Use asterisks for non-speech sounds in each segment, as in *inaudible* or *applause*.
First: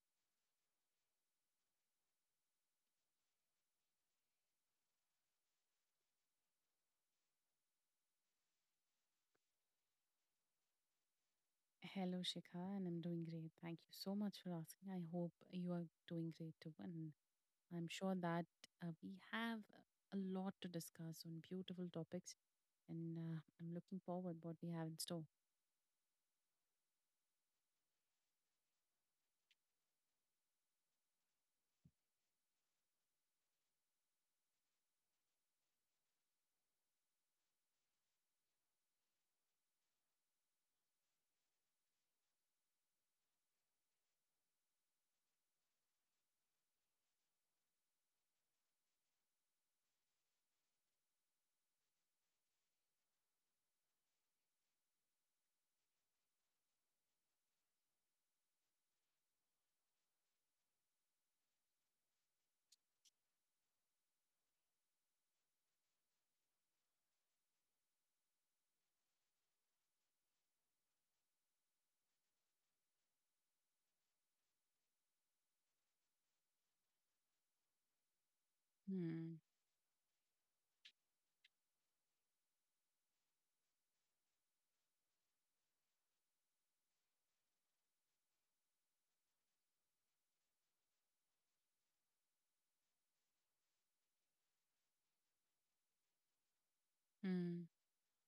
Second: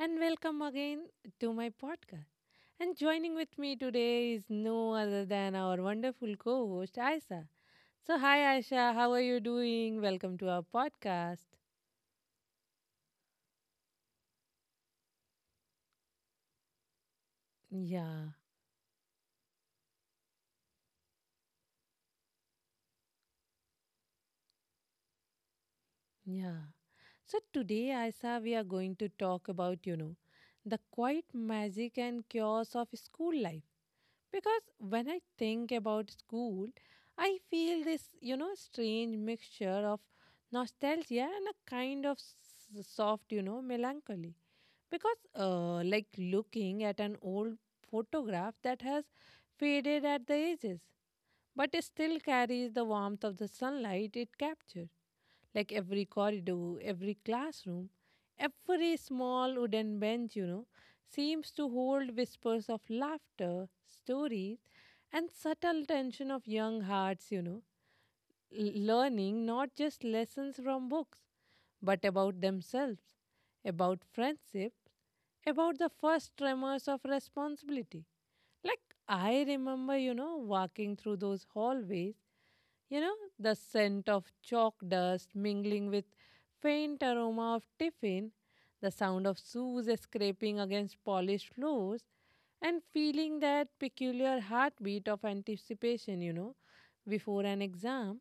and welcome again to my podcast. And joining with me today is no other than our wonderful co host, Aisha. So, hi, Aisha, how are you doing? Welcome to our podcast. Hello, Shikha, and I'm doing great. Thank you so much for asking. I hope you are doing great too. And I'm sure Yeah, that we have a lot to discuss on beautiful topics. And I'm looking forward what we have in store. yeah. So, today, Aisha, we are going to talk about, the quiet magic and chaos of school life. Because when I think about school, I feel this, strange mixture of nostalgia and a kind of soft, melancholy. Because, like looking at an old photograph that has faded at the edges, but it still carries the warmth of the sunlight it captured. Like every corridor, every classroom, every small wooden bench, seems to hold whispers of laughter, stories, and subtle tension of young hearts, learning not just lessons from books, but about themselves, about friendship, about the first tremors of responsibility. Like, Hmm. I remember, walking through those hallways the scent of chalk dust mingling with faint aroma of tiffin, the sound of shoes scraping against polished floors, and feeling that peculiar heartbeat of anticipation, before Hmm. an exam.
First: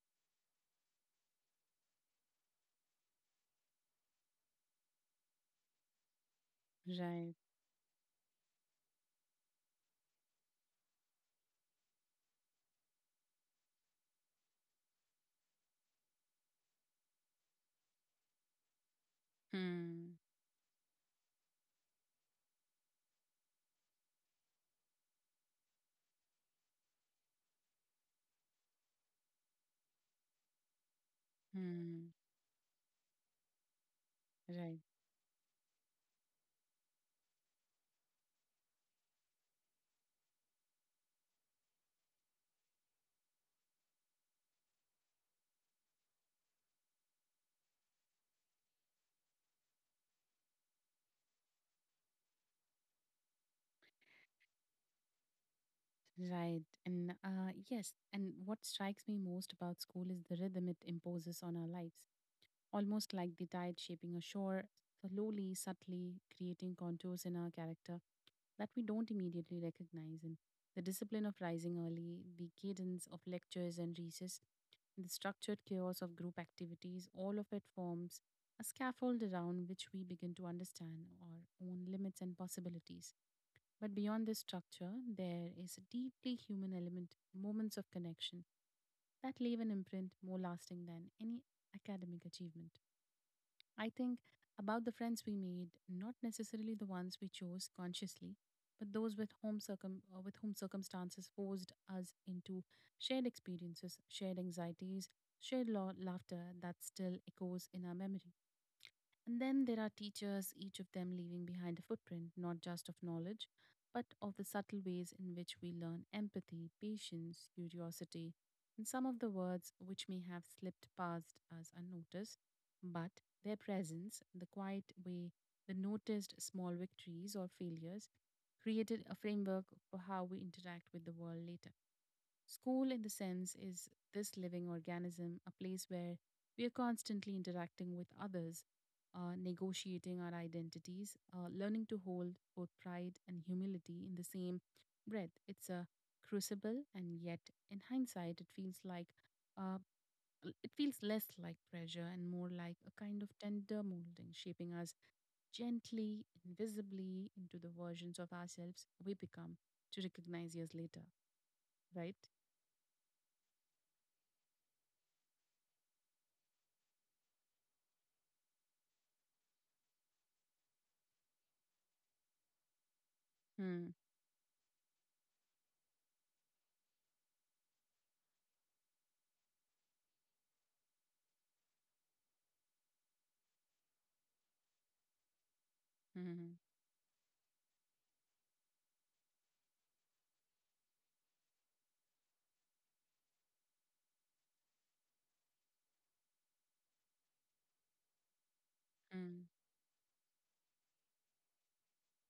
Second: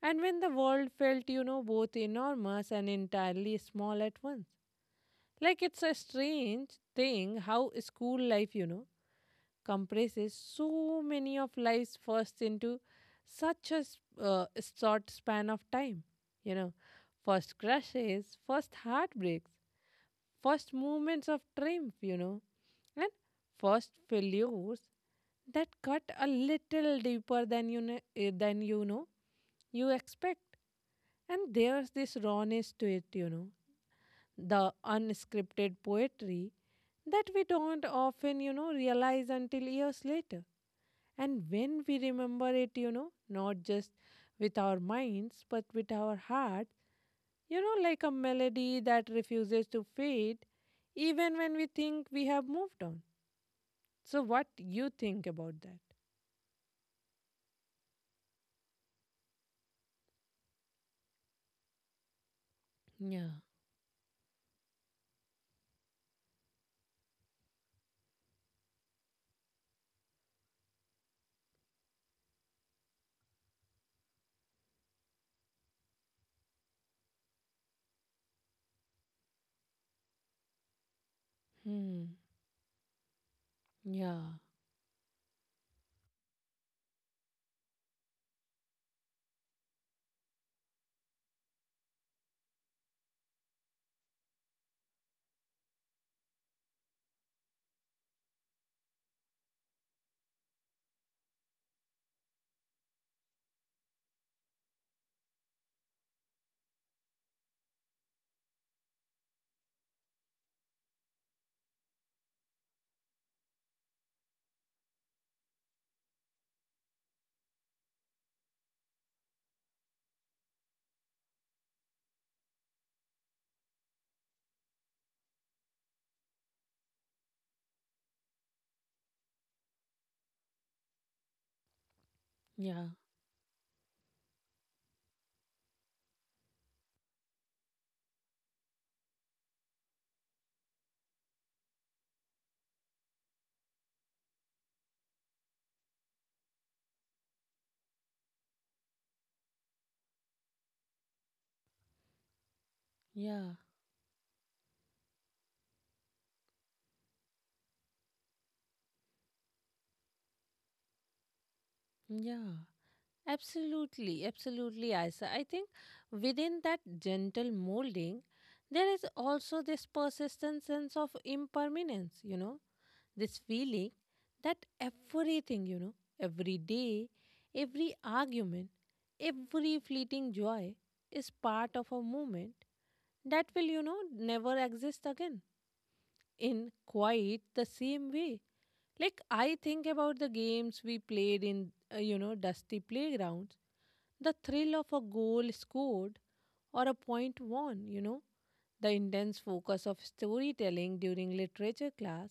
And when the world felt, both enormous and entirely small at once. Like it's a strange Right. thing how school life, compresses so many of life's firsts into such a short span of time. You know, first crushes, first heartbreaks, Hmm. first moments of triumph, and first failures that cut a little deeper than than you know you expect. And there's Hmm. this rawness to it, the Right. unscripted poetry that we don't often, realize until years later. And when we remember it, not just with our minds, but with our heart, like a melody that refuses to fade, even when we think we have moved on. So, what you think about that? Right. And yes, and what strikes me most about school is the rhythm it imposes on our lives, almost Yeah. like the tide shaping a shore, slowly, subtly creating contours in our character that we don't immediately recognize. And the discipline of rising early, the cadence of lectures and recess, and the structured chaos of group activities, all of it forms a scaffold around which we begin to understand our own Hmm. limits and possibilities. But Yeah. beyond this structure, there is a deeply human element, moments of connection that leave an imprint more lasting than any academic achievement. I think about the friends we made, not necessarily the ones we chose consciously, but those with whom circumstances forced us into shared experiences, shared anxieties, laughter that still echoes in our memory. And then there are teachers, each of them leaving behind a footprint, not just of knowledge, but of the subtle ways in which we learn empathy, patience, curiosity, and some of the words which may have slipped past us unnoticed, but their presence, the quiet way, the noticed small victories or failures, created a framework for how we interact with the world later. Yeah. School, in the sense, is this living organism, a place where we are constantly interacting with others, negotiating our identities, learning to hold both pride and humility in the same breath. It's a crucible, and yet, in hindsight, it feels like uh, it feels less like pressure and more like a kind of Yeah. tender molding, shaping us gently, invisibly into the versions of ourselves we become to recognize years later, right? Yeah. Yeah. Absolutely, absolutely, Isa. I think within that gentle molding, there is also this persistent sense of impermanence, this Hmm. feeling that everything, every day, every argument, every fleeting joy is part of a moment that will, never exist again Mhm. in quite the same way. Like I think about the games we played in, dusty playgrounds, the thrill of a goal scored or a point won, the intense Mm, focus of storytelling during literature class,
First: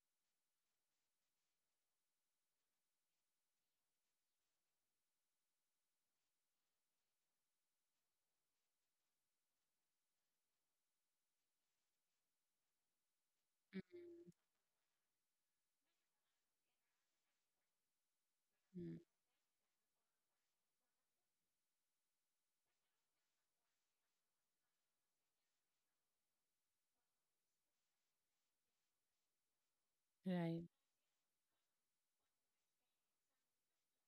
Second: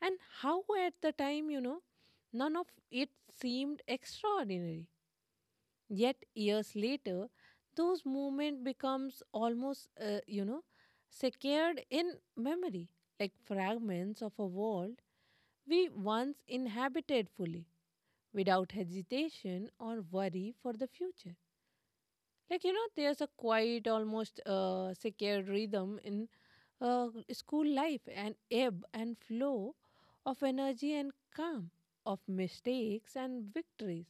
and how at the time, none of it seemed extraordinary. Yet years later, those moments becomes almost secured in memory, like mm, fragments of a world we once inhabited fully, without mm. hesitation or worry for the future. Like, there's a quiet, almost secure rhythm in school life, an ebb and flow of Right. energy and calm, of mistakes and victories.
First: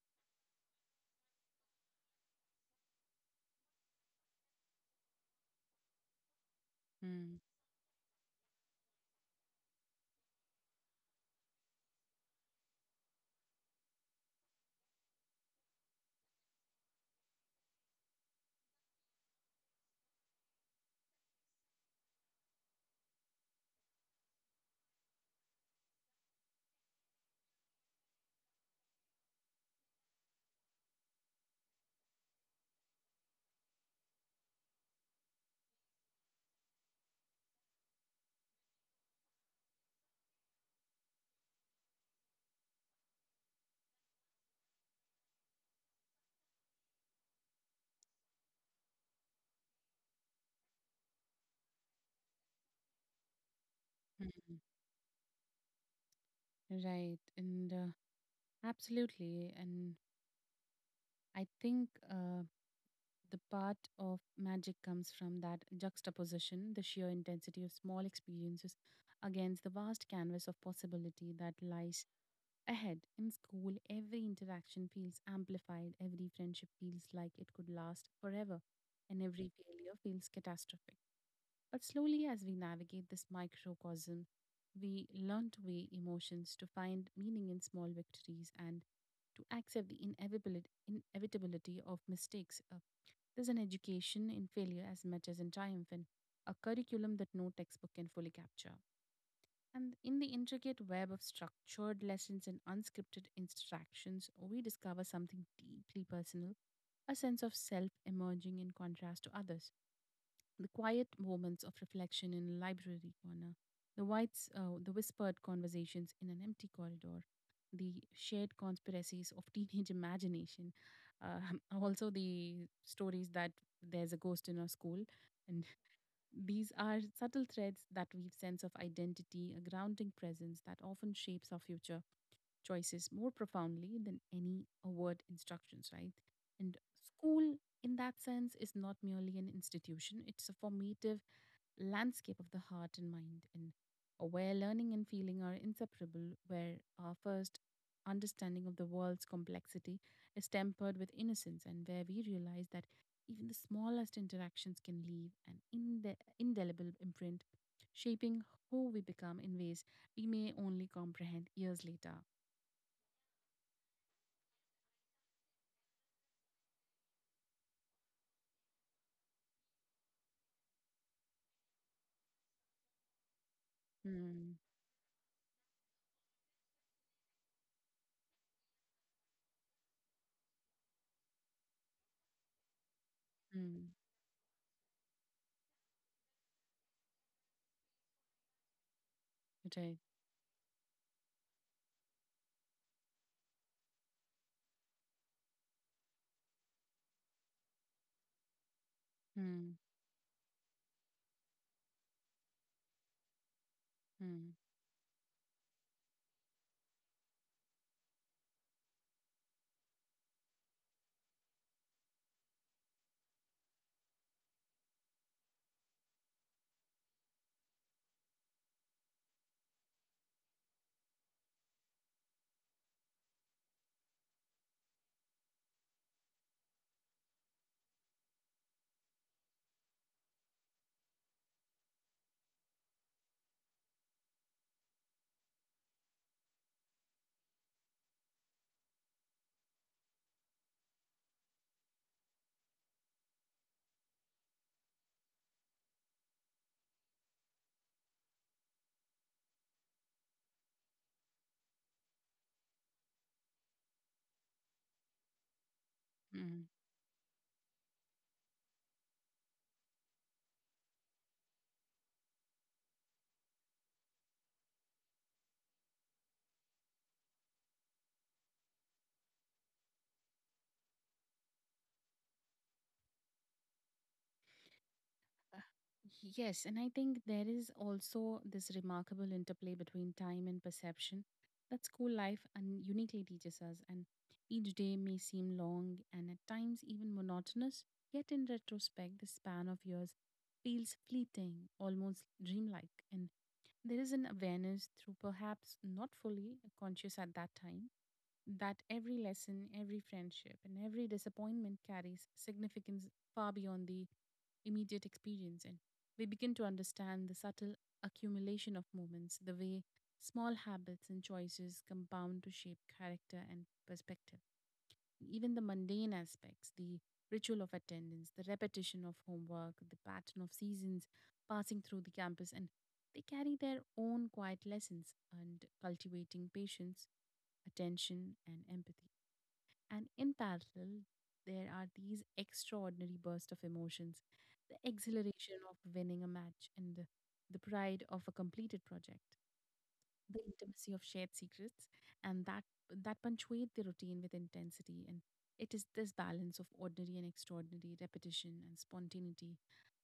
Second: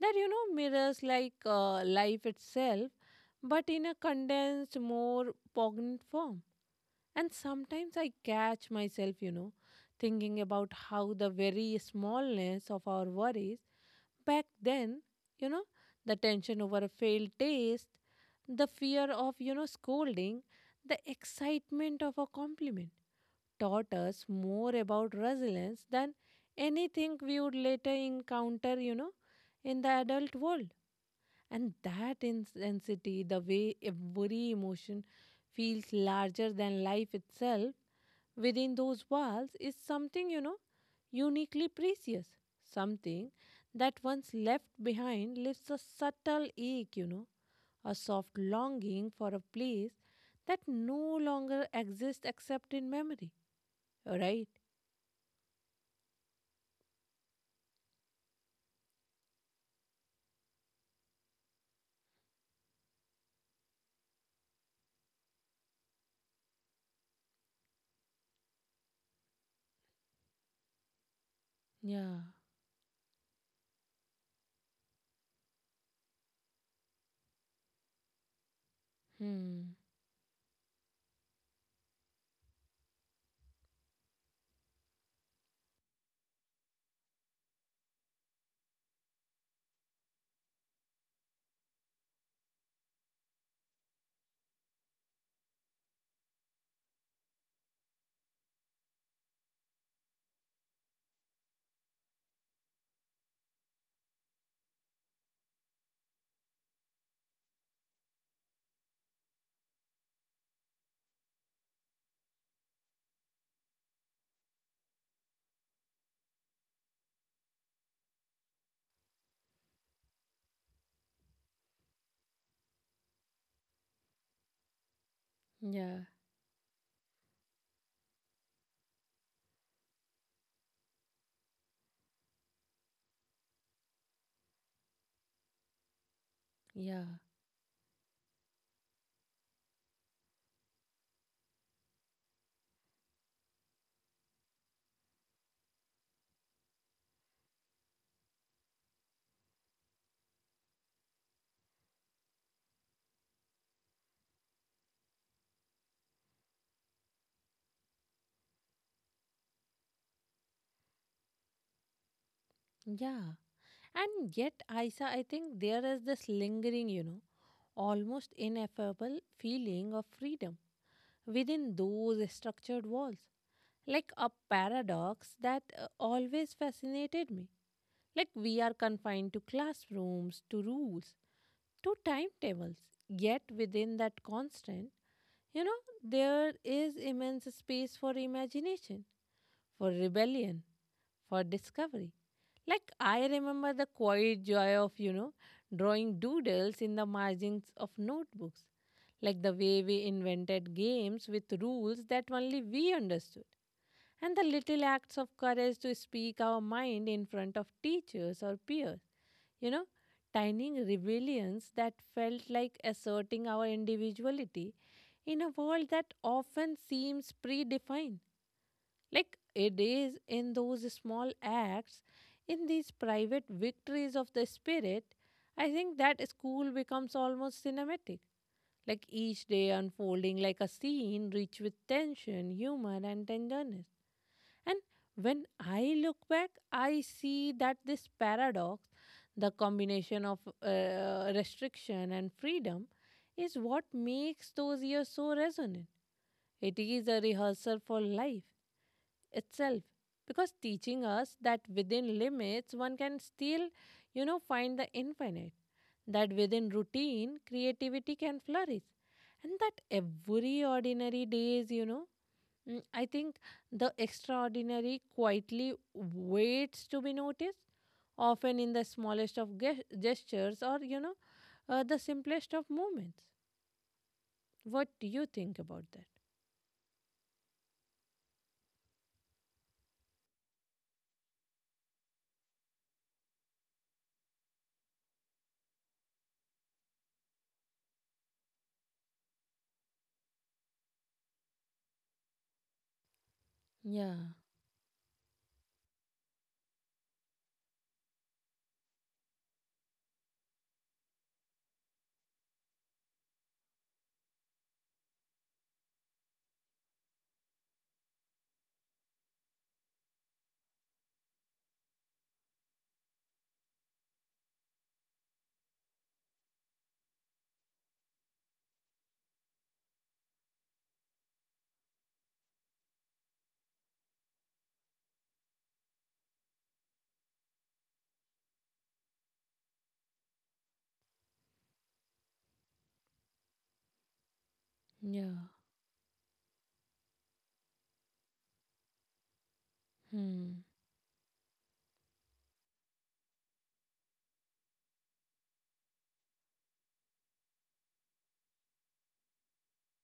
That, mirrors like life itself, but in a condensed, more poignant form. And Mm, sometimes I catch myself, thinking about how the very smallness of our worries back then, you know, the tension over a failed taste, the fear of, scolding, the excitement of a compliment taught us more about resilience than anything we would later encounter, in the adult world. And that intensity, the way every emotion feels larger than life itself within those walls, is something, uniquely precious. Something that once left behind leaves a subtle ache, a soft longing for a place that no longer exists except in memory. Right? mm. Right. And absolutely. And I think the part of magic comes from that juxtaposition, the sheer intensity of small experiences against the vast canvas of possibility that lies Yeah. ahead. In school, every interaction feels amplified, every friendship feels like it could last forever, and every Hmm. failure feels catastrophic. But slowly, as we navigate this microcosm, we learn to weigh emotions, to find meaning in small victories, and to accept the inevitability of mistakes. There's an education in failure as much as in triumph, and a curriculum that no textbook can fully capture. And in the intricate web of structured lessons and unscripted instructions, we discover something deeply personal, a sense of self emerging in contrast to others, the quiet moments of reflection in a library corner, the whispered conversations in an empty corridor, the shared conspiracies of *laughs* teenage imagination, uh, *laughs* also the stories that there's a ghost in our school, and Yeah. these are subtle threads that weave sense of identity, a grounding presence that often shapes our future choices more profoundly than any award instructions, right? And Yeah. school, in that sense, is not merely an institution, it's a formative landscape of the heart and mind, and where learning and feeling are inseparable, where our first understanding of the world's complexity is tempered with innocence, and where we realize that even the smallest interactions can leave an indelible imprint, shaping who we become in ways we may only comprehend years later. Yeah. And yet, Aisa, I think there is this lingering, almost ineffable feeling of freedom within those structured walls. Like a Hmm. paradox that always fascinated me. Like we are confined to classrooms, to rules, to timetables. Yet Hmm. within that constant, there is immense space for imagination for Right. rebellion, for discovery. Like I remember the quiet joy of, drawing doodles in the margins of notebooks, like the Hmm. way we invented games with rules that only we understood, and the Hmm. little acts of courage to speak our mind in front of teachers or peers, you know, tiny rebellions that felt like asserting our individuality in a world that often seems predefined. Like it is in those small acts, in these private victories of the spirit, I think that school becomes almost cinematic. Like each day unfolding like a scene rich with tension, humor, and tenderness. And when I look back, I see that this paradox, the combination of restriction and freedom, is what makes those years so resonant. It is a rehearsal for life itself because teaching us that within limits one can still find the infinite that Hmm. within routine creativity can flourish and that every ordinary days I think the extraordinary quietly waits to be noticed often in the smallest of gestures or the simplest of movements. What do you think about that? Yes, and I think there is also this remarkable interplay between time and perception that school life and uniquely teaches us. And each day may seem long and at times even monotonous, yet in retrospect, the span of years feels fleeting, almost dreamlike. And there is Yeah, an awareness through perhaps not fully conscious at that time that every lesson, every friendship, and every disappointment carries significance far beyond the immediate experience. And we begin to understand the subtle accumulation of moments, the way small habits and choices compound to shape character and perspective. Even the mundane aspects, the ritual of attendance, the repetition of homework, the pattern of seasons passing through the campus, and they carry their own quiet lessons and cultivating patience, attention, and empathy. And in parallel, there are these extraordinary bursts of emotions, the yeah. exhilaration of winning a match and the pride of a completed project, the Hmm. intimacy of shared secrets, and that, that punctuate the routine with intensity, and it is this balance of ordinary and extraordinary, repetition and spontaneity,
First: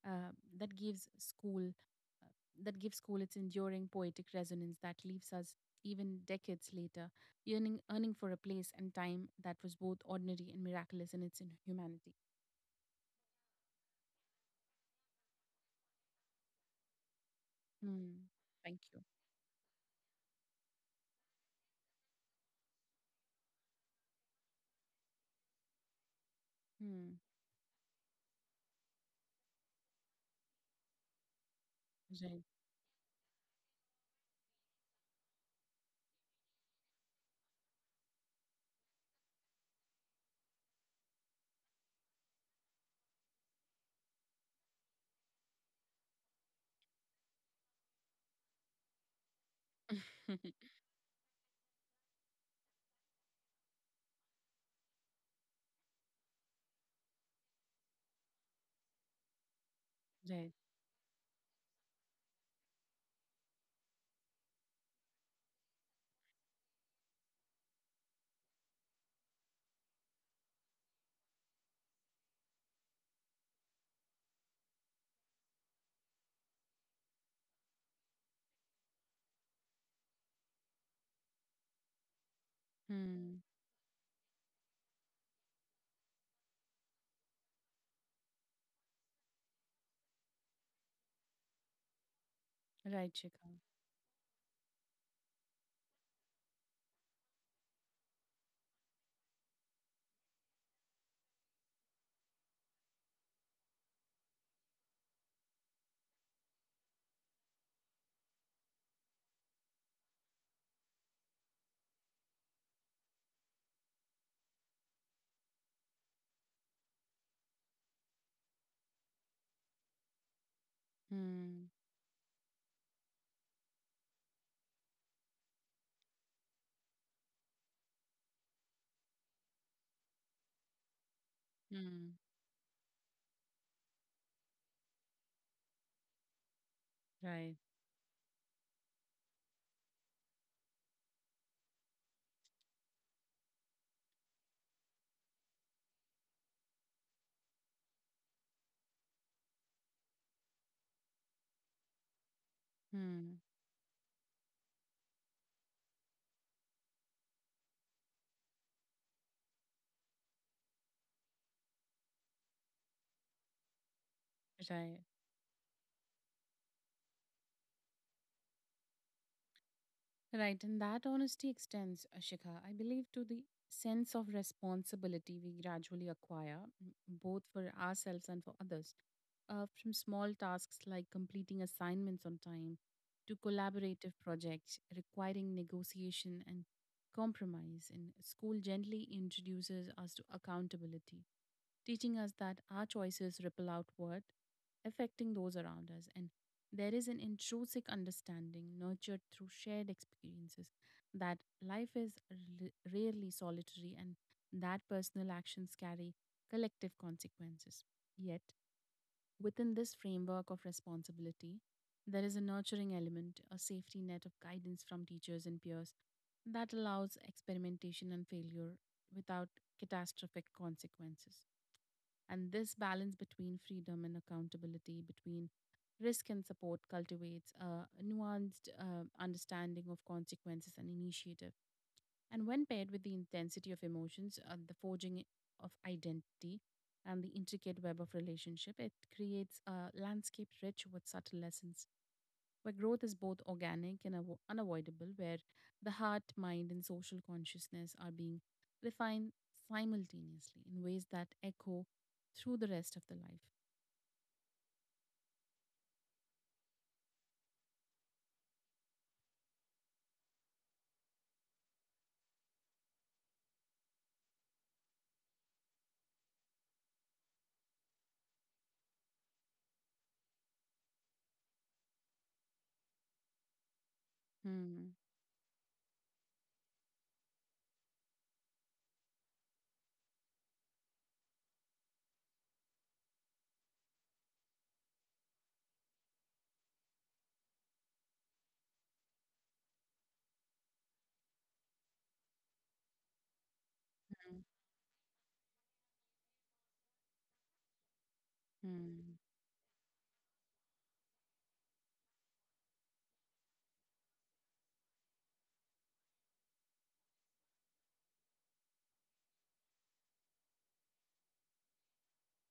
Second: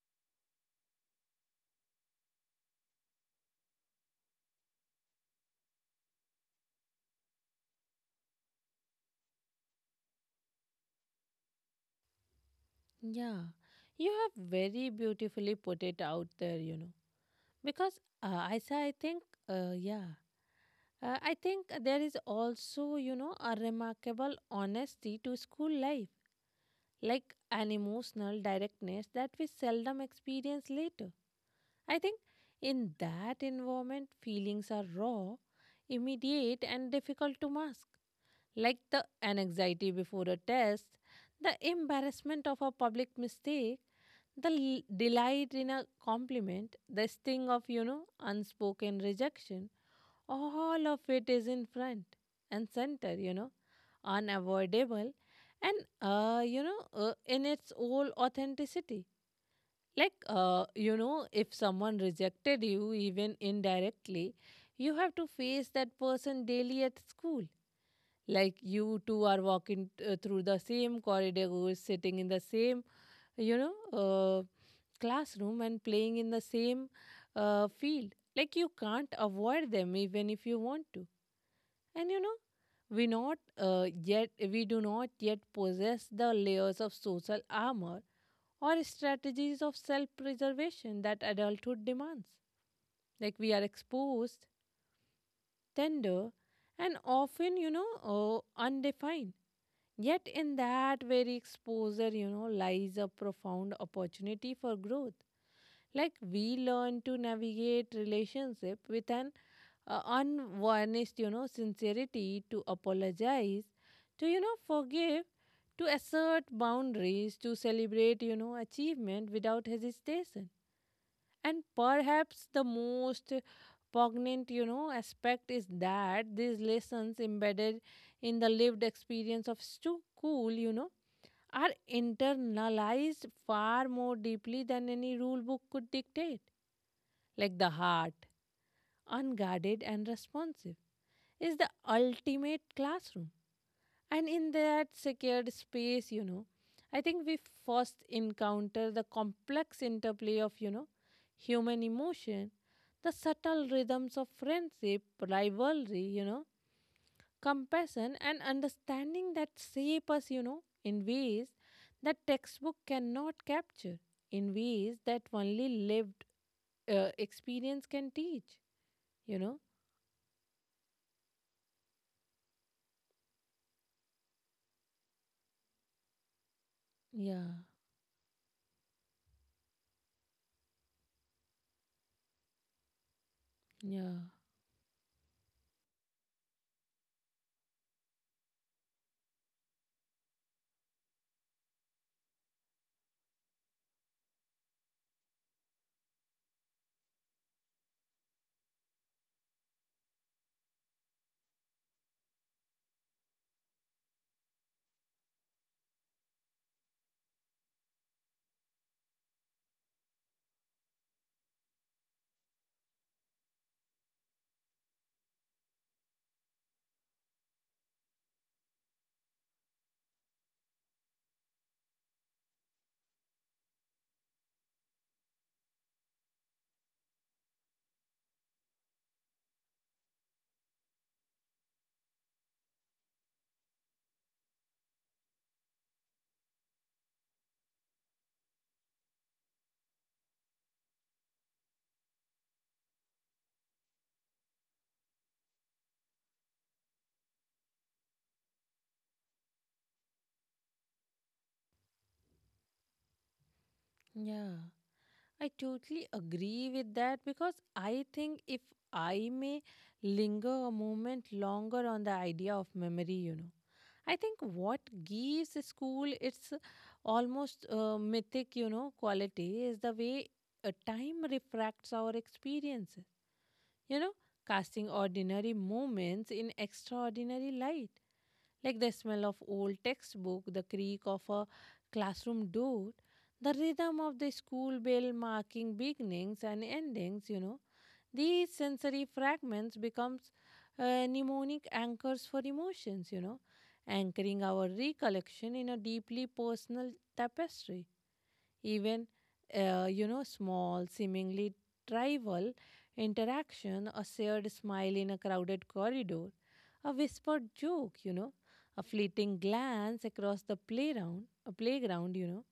uh, that gives school uh, that gives school its enduring poetic resonance that leaves us even decades later yearning earning for a place and time that was both ordinary and miraculous in its humanity. Yeah, you have very beautifully put it out there, Because Hmm. I Thank say, I you. think, uh, yeah, I think there is also, a remarkable honesty to school life, Hmm. like an emotional directness that we seldom experience later. I think in that environment, feelings are raw, immediate, and difficult to mask like the anxiety before a test, the embarrassment of a public mistake, the delight in a compliment, the sting of, unspoken rejection, Right. *laughs* all of it is in front and center, unavoidable and in its whole authenticity. Like, Right. If someone rejected you, even indirectly, you have to face that person daily at school like you two are walking through the same corridor who is sitting in the same you know uh, classroom and playing in the same field like you can't avoid them even if you want to and you know we not Hmm. Yet we do not yet possess the layers of social armor or strategies of self preservation that adulthood demands. Right. Like we Shikha. are exposed, tender, and often, undefined. Yet, in that very exposure, lies a profound opportunity for growth. Like, we learn to navigate relationship with an unvarnished, sincerity to apologize, to, forgive, to assert boundaries, to celebrate, achievement without hesitation. And Hmm. perhaps the most poignant, aspect is that these lessons embedded in the lived experience of school, are Hmm. internalized far more deeply than any rule book could dictate. Right. Like the heart, unguarded and responsive, is the ultimate classroom. And in that secured space, I think we first encounter the complex interplay of, human emotion, the Hmm. subtle rhythms of friendship, rivalry, compassion and understanding that shape us, in ways that textbook cannot capture, in ways Right. that only lived experience can teach, you know? Right. And that honesty extends, Shikha, I believe, to the sense of responsibility we gradually acquire, Yeah, both for ourselves and for others. From small tasks like completing assignments on time to collaborative yeah, projects requiring negotiation and compromise, and school gently introduces us to accountability, teaching us that our choices ripple outward, affecting those around us. And there is an intrinsic understanding nurtured through shared experiences that life is rarely solitary and that personal actions carry collective consequences. Yet, within this framework of responsibility, there is a nurturing element, a safety net of guidance from teachers and peers that allows experimentation and failure without catastrophic consequences. And this balance between freedom and accountability, between risk and support, cultivates a nuanced understanding of consequences and initiative. And when paired with the intensity of emotions, the forging of identity, and the intricate web of relationship, it creates a landscape rich with subtle lessons where growth is both organic and unavoidable, where the heart, mind, and social consciousness are being refined simultaneously in ways that echo through the rest of the life. yeah. I totally agree with that because I think if I may linger a moment longer on the idea of memory, I think what gives a school its almost mythic, quality is the way time refracts our experiences, you know, casting Hmm. ordinary moments in extraordinary light. Like the smell of old textbook, the creak of a classroom door, the rhythm of the school bell marking beginnings and endings, these sensory fragments becomes mnemonic anchors for emotions, anchoring our recollection in a deeply personal tapestry. Even, Hmm. Small, seemingly trivial interaction, a shared smile in a crowded corridor, a whispered joke, a fleeting glance across the playground, a playground,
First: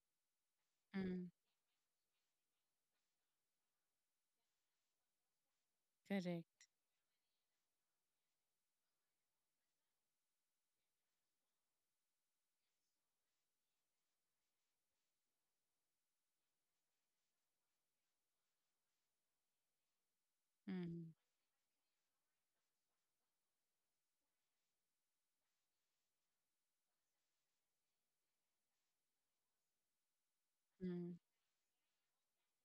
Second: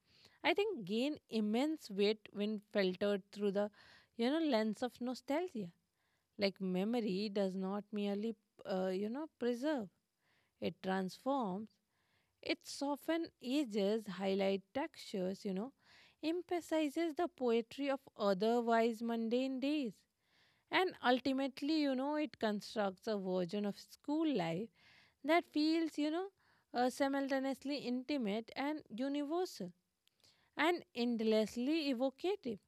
I think Hmm. gain Hmm. immense weight when filtered through the, lens of nostalgia. Correct. Like memory does not merely, preserve. It transforms. It softens ages, highlight textures, emphasizes the poetry of otherwise mundane days. And Hmm. ultimately, it constructs a version of school life that feels, simultaneously intimate and universal and Hmm. endlessly evocative.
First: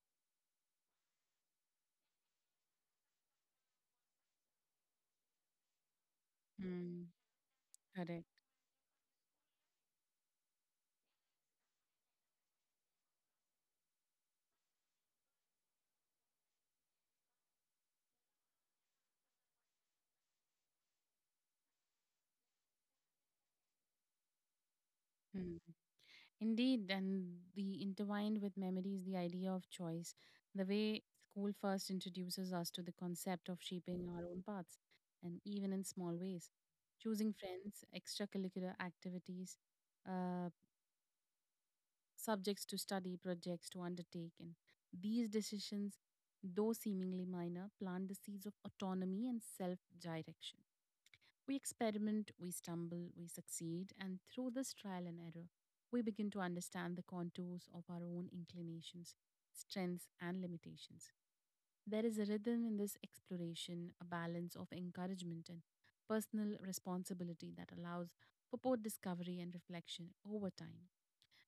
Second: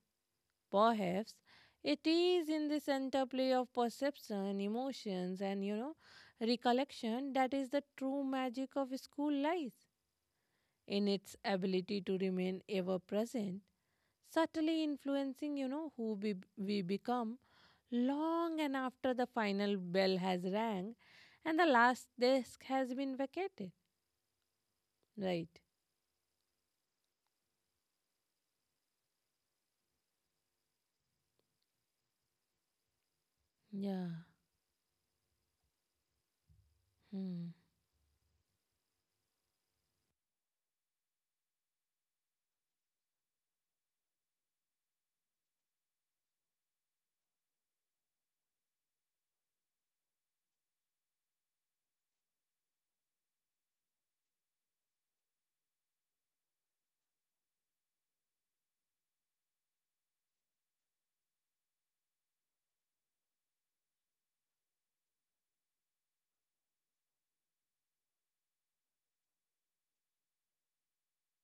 Perhaps it is in this interplay of perception, emotions, and Hmm. recollection that is the true Correct. magic of school life, in its ability to remain ever present, subtly influencing, we become long and after the final bell has rang and the last desk has been vacated. Hmm. Right. Indeed, and the intertwined with memory is the idea of choice. The way school first introduces us to the concept of shaping Yeah. our own paths, and even in small ways, choosing Hmm. friends, extracurricular activities, uh, subjects to study, projects to undertake, and these decisions, though seemingly minor, plant the seeds of autonomy and self-direction. We experiment, we stumble, we succeed, and through this trial and error, we begin to understand the contours of our own inclinations, strengths, and limitations. There is a rhythm in this exploration, a balance of encouragement and personal responsibility that allows for both discovery and reflection over time.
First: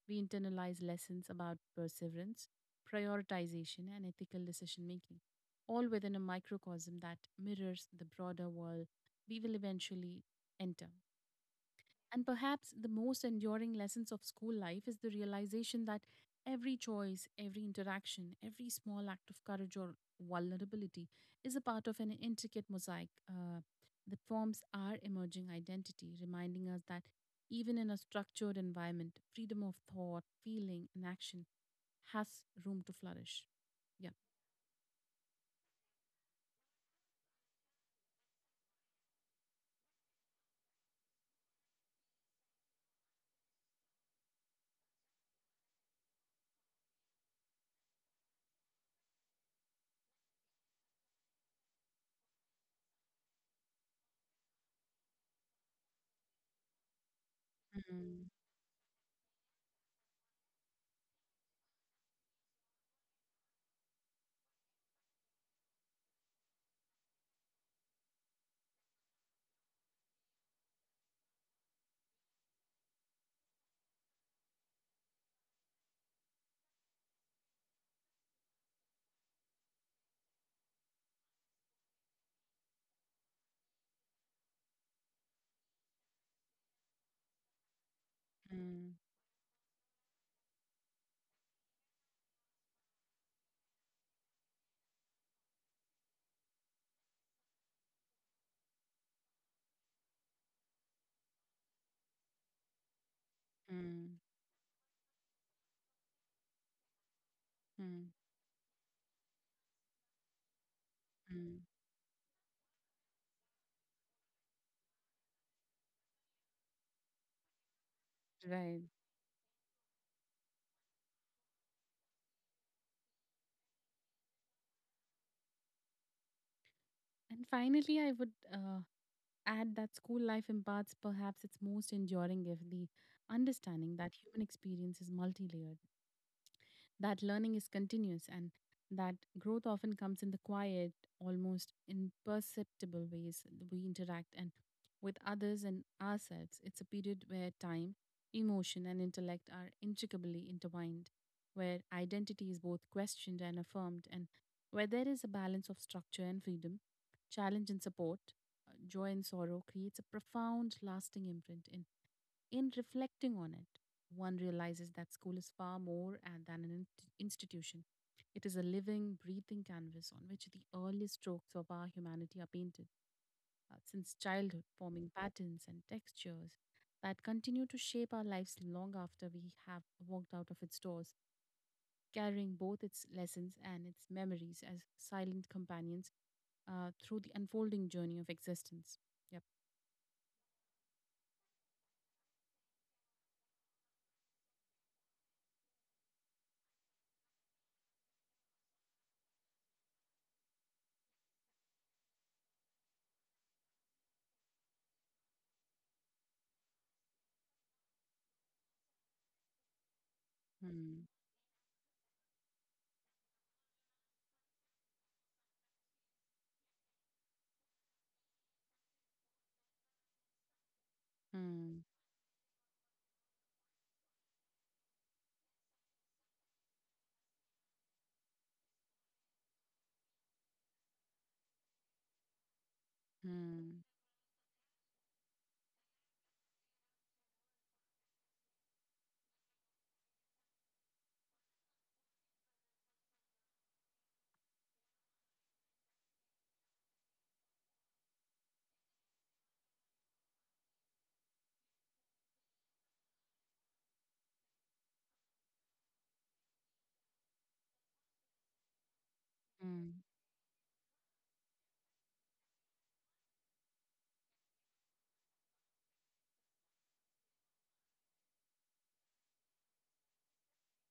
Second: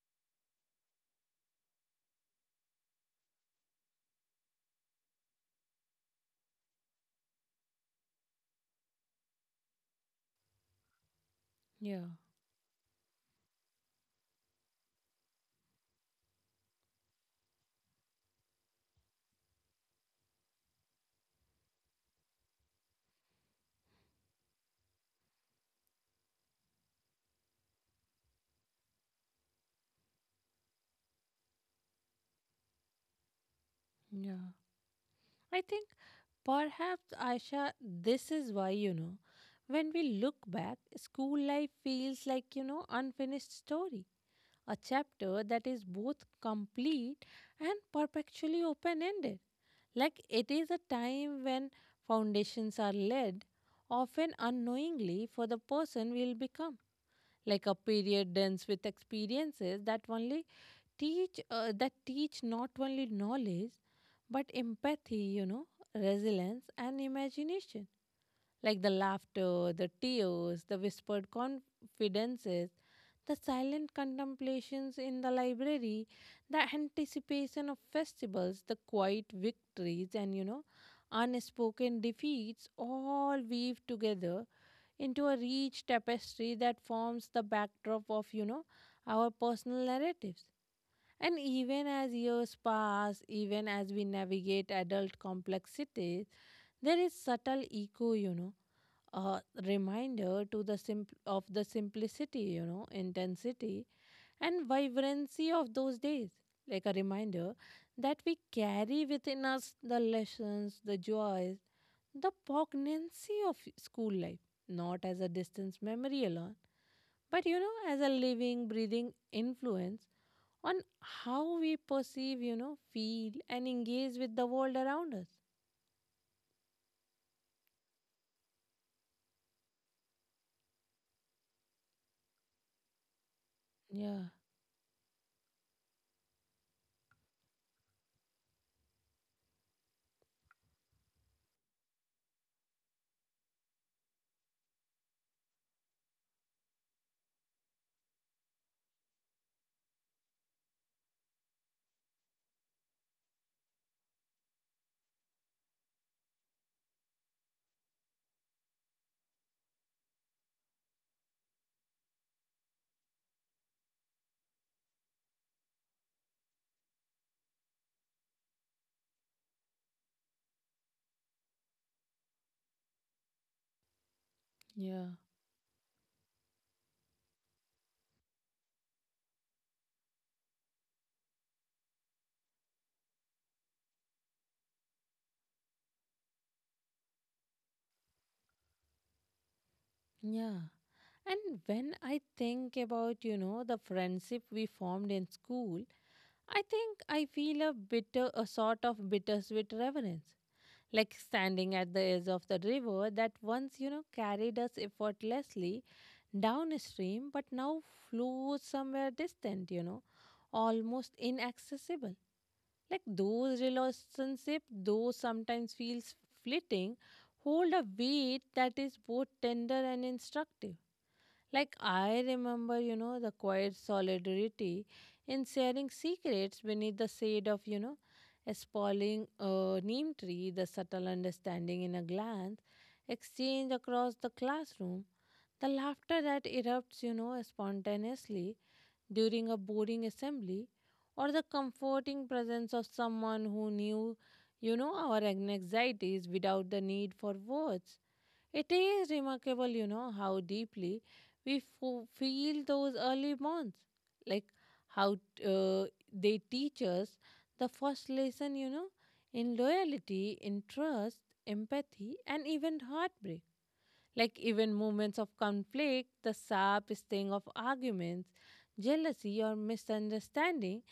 We internalize lessons about perseverance, prioritization, and ethical decision making, all within a microcosm that mirrors the broader world we will eventually enter. Yeah. And perhaps the most enduring lessons of school life is the realization that every choice, every interaction, every small act of courage or vulnerability is a part of an intricate mosaic that forms our emerging identity, reminding us that even in a structured environment, freedom of thought, feeling, and action has room to flourish. Yeah. Yeah. I think perhaps, Aisha, this is why, when we look back, school life feels like, unfinished story, a chapter that is both complete and perpetually open-ended. Like it is a time when foundations are laid, often unknowingly, for the person will become. Like a period Mm, dense with experiences that only teach not only knowledge but empathy resilience, and imagination, like the laughter, the tears, the whispered confidences, the silent contemplations in the library, the anticipation of festivals, the quiet victories, and unspoken defeats all weave together into a rich tapestry that forms the backdrop of mm, our personal narratives. And even as years pass, even as we navigate adult complexities, there is subtle echo, a reminder of the simplicity, intensity, mm, and vibrancy of those days. Like a reminder mm, that we carry within us the lessons, the joys, mm. the poignancy of school life, not as a distant memory alone, but as a living, Right. breathing influence on how we perceive, feel, and engage with the world around us. And finally, I would add that school life imparts perhaps its most enduring gift, the understanding that Yeah, human experience is multi layered, that learning is continuous and that growth often comes in the quiet, almost imperceptible ways that we interact and with others and ourselves. It's a period where time, emotion, and intellect are intricately intertwined, where identity is both questioned and affirmed, and where there is a balance of structure and freedom, challenge and support, joy and sorrow creates a profound, lasting imprint. In reflecting on it, one realizes that school is far more and than an institution. It is a living, breathing canvas on which the early strokes of our humanity are painted since childhood, yeah, forming patterns and textures that continue to shape our lives long after we have walked out of its doors, carrying both its lessons and its memories as silent companions through the unfolding journey of existence. Yep. yeah. And when I think about, the friendship we formed in school, I think I feel a sort of bittersweet reverence. Like standing at the edge of the river that once, carried us effortlessly downstream, but now flows somewhere distant, Hmm. almost inaccessible. Like those relationship, though sometimes feels fleeting, hold a weight that is both tender and instructive. Like Hmm. I remember, the quiet solidarity in sharing secrets beneath the shade of, a sprawling neem tree, the subtle understanding in a glance, exchange Hmm. across the classroom, the laughter that erupts, spontaneously during a boring assembly, or the comforting presence of someone who knew, our anxieties without the need for words. It is remarkable, how deeply feel those early bonds, like how uh, they teach us the first lesson, in Hmm. loyalty, in trust, empathy, and even heartbreak. Like even moments of conflict, the sharp sting of arguments, jealousy, or misunderstanding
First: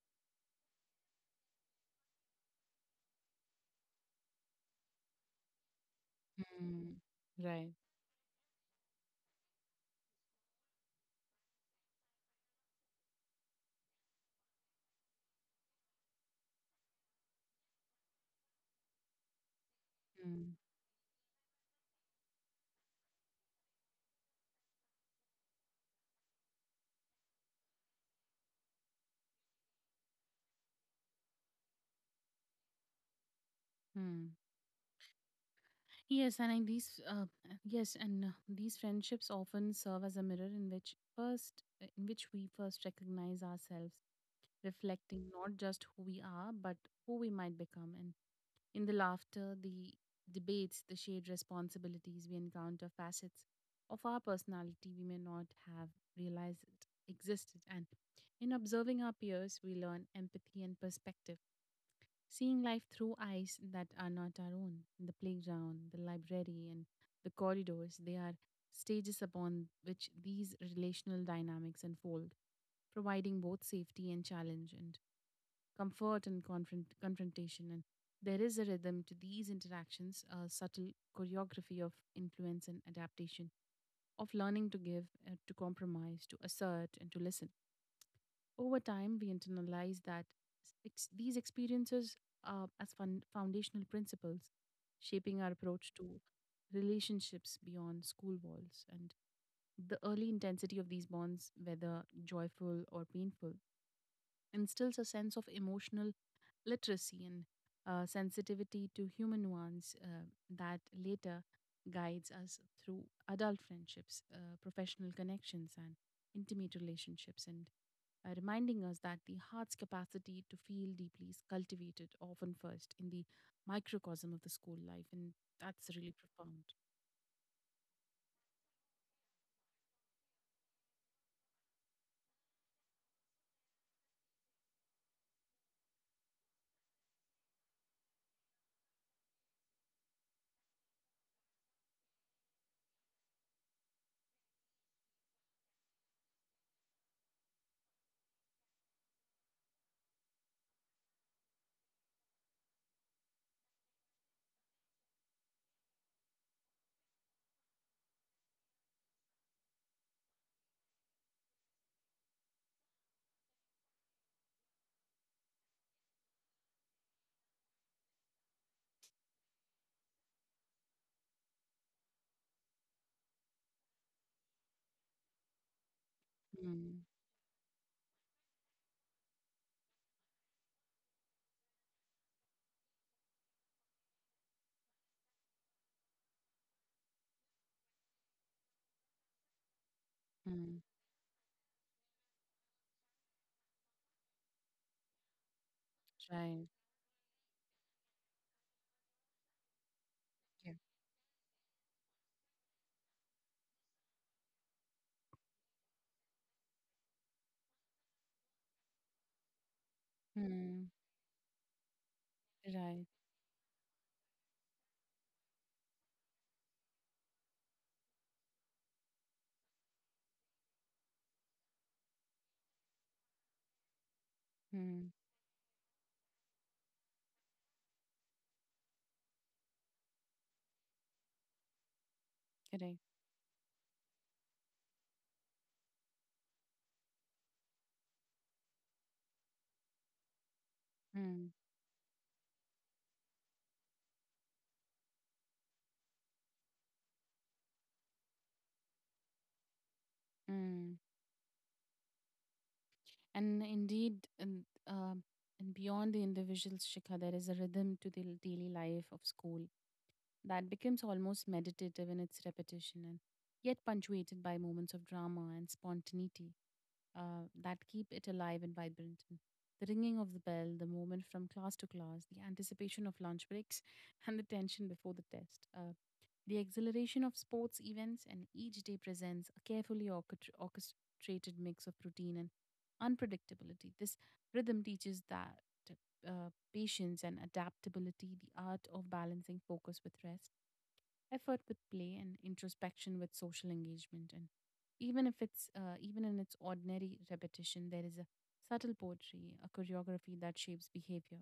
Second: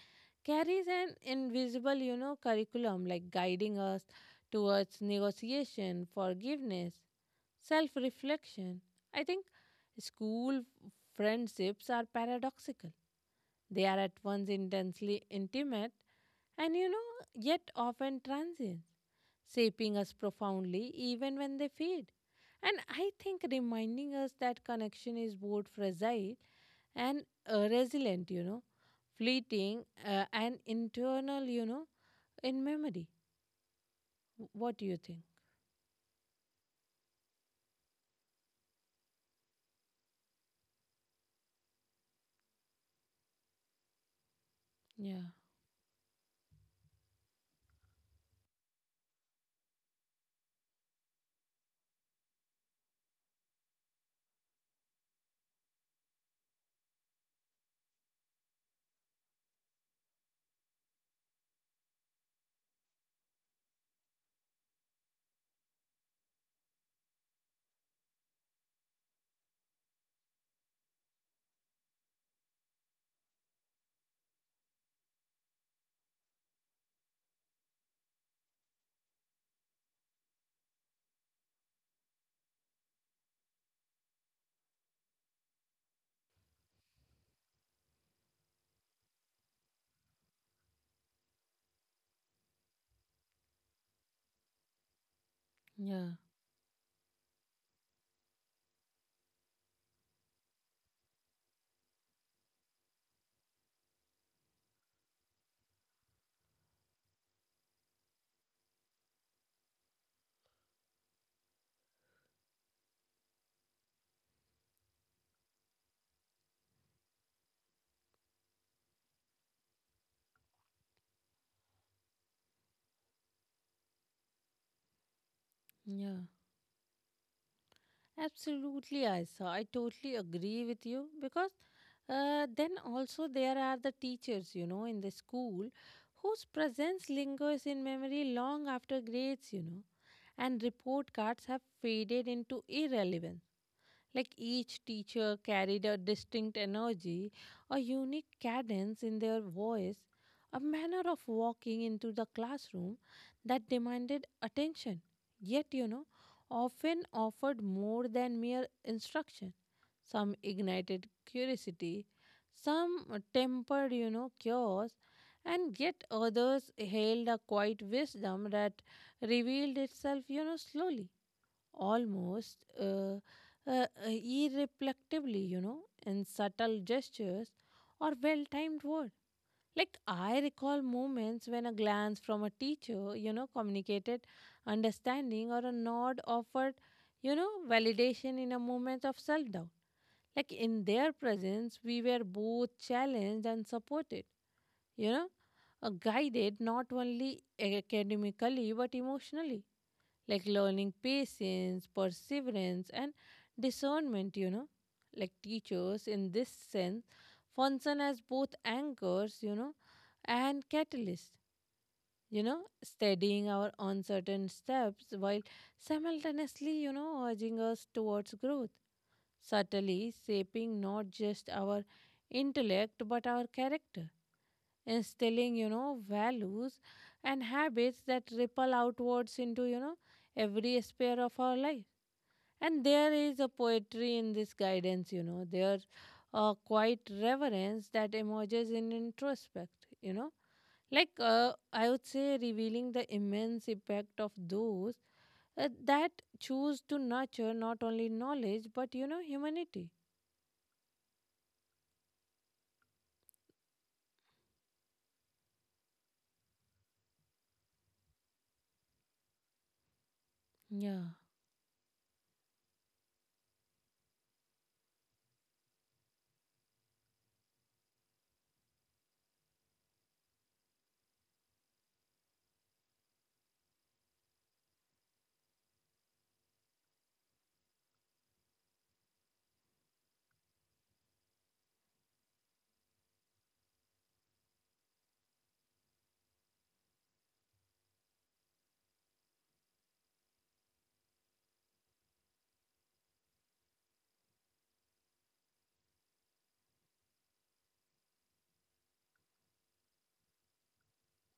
carries an invisible, curriculum, like guiding us towards negotiation, forgiveness, Mm, right. self reflection. I think school friendships are paradoxical. They are at once intensely intimate and, yet often transient, shaping us Mm, profoundly even when they fade. And I think reminding us that connection is both fragile and resilient, fleeting and internal, in memory. mm. What do you think? Yes, and I, these uh, yes, and these friendships often serve as a mirror in which first in which we first recognize ourselves, Yeah, reflecting not just who we are but who we might become. And in the laughter, the debates, the shared responsibilities, we encounter facets of our personality we may not have realized existed. And in observing our peers, we learn empathy and perspective. Seeing life through eyes that are not our own, the playground, the library, and the corridors, they are stages upon which these relational dynamics unfold, providing both safety and challenge, and comfort and confrontation. And there is a rhythm to these interactions, a subtle choreography of influence and adaptation, of learning to give, to compromise, to assert, and to listen. Over time, we internalize that these experiences are as foundational principles, shaping our approach yeah, to relationships beyond school walls and the early intensity of these bonds, whether joyful or painful, instills a sense of emotional literacy and sensitivity to human nuance that later guides us through adult friendships, professional connections, and intimate relationships, and reminding us that the heart's capacity to feel deeply is cultivated often first in the microcosm of the school life, and that's yeah. really profound. Absolutely, Aisa. I totally agree with you because then also there are the teachers, in the school, whose presence lingers in memory long after grades, and report cards, have faded into irrelevance. Like each teacher carried a distinct energy, a unique cadence in their voice, a manner of walking into the classroom that demanded attention, yet, often offered more than mere instruction. Some ignited curiosity, some tempered, chaos, and yet others held a quiet wisdom that revealed itself, slowly, almost irreflectively, in subtle Mm, gestures or well timed words. Like, I recall moments when a glance from a teacher, communicated understanding, or a nod offered, validation in a moment of self doubt. Like, mm, in their presence, we were both challenged and supported, you know, guided right. not only academically but emotionally, like Yeah. learning patience, perseverance, and discernment. Like teachers, in this sense, function as both anchors, and Mm, catalysts, right. steadying our uncertain steps while simultaneously, urging us towards growth, subtly shaping not just our intellect but our character, Mm, instilling, values and habits that ripple outwards into, every sphere of our life. And correct. there is a poetry in this guidance. There's a quiet reverence that emerges in introspect. Like, Mm, I would say, revealing the immense impact of those that choose to nurture not only knowledge, but, humanity. mm. And indeed, um and beyond the individual's shikha, there is a rhythm to the daily life of school that Yeah, becomes almost meditative in its repetition and yet punctuated by moments of drama and spontaneity that keep it alive and vibrant. And the ringing of the bell, the movement from class to class, the anticipation of lunch breaks, *laughs* and the tension before the test. The exhilaration of sports events and each day presents a carefully orchestrated mix of routine and unpredictability. This rhythm teaches that patience and adaptability, the art of balancing focus with rest, effort with play, and introspection with social engagement. And even if it's even in its ordinary repetition, there is a subtle poetry, a choreography that shapes behavior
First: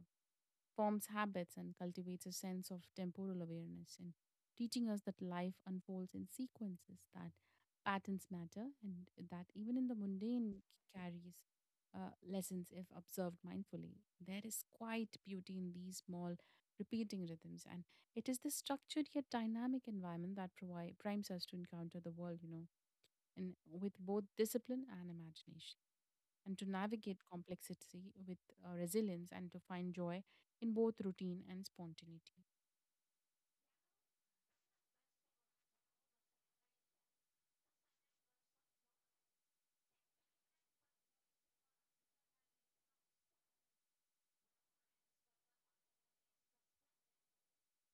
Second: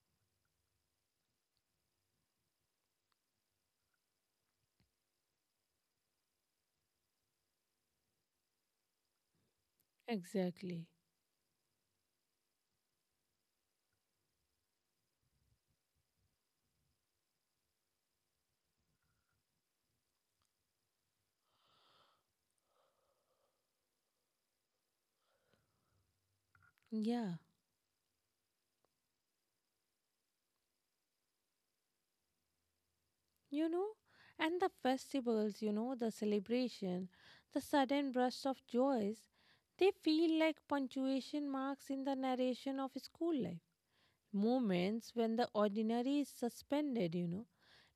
forms habits and cultivates a sense of temporal awareness and teaching us that life unfolds in sequences, that patterns matter, and that even in the mundane exactly. carries lessons if observed mindfully. There is quite beauty in these small repeating rhythms, and it is this structured yet dynamic environment that primes us to encounter the world, you know, and with both discipline and imagination and to navigate Yeah. complexity with resilience and to find joy in both routine and spontaneity. you know and the festivals, the celebration, the sudden burst of joys, they feel like punctuation marks in the narration of school life, moments when the ordinary is suspended,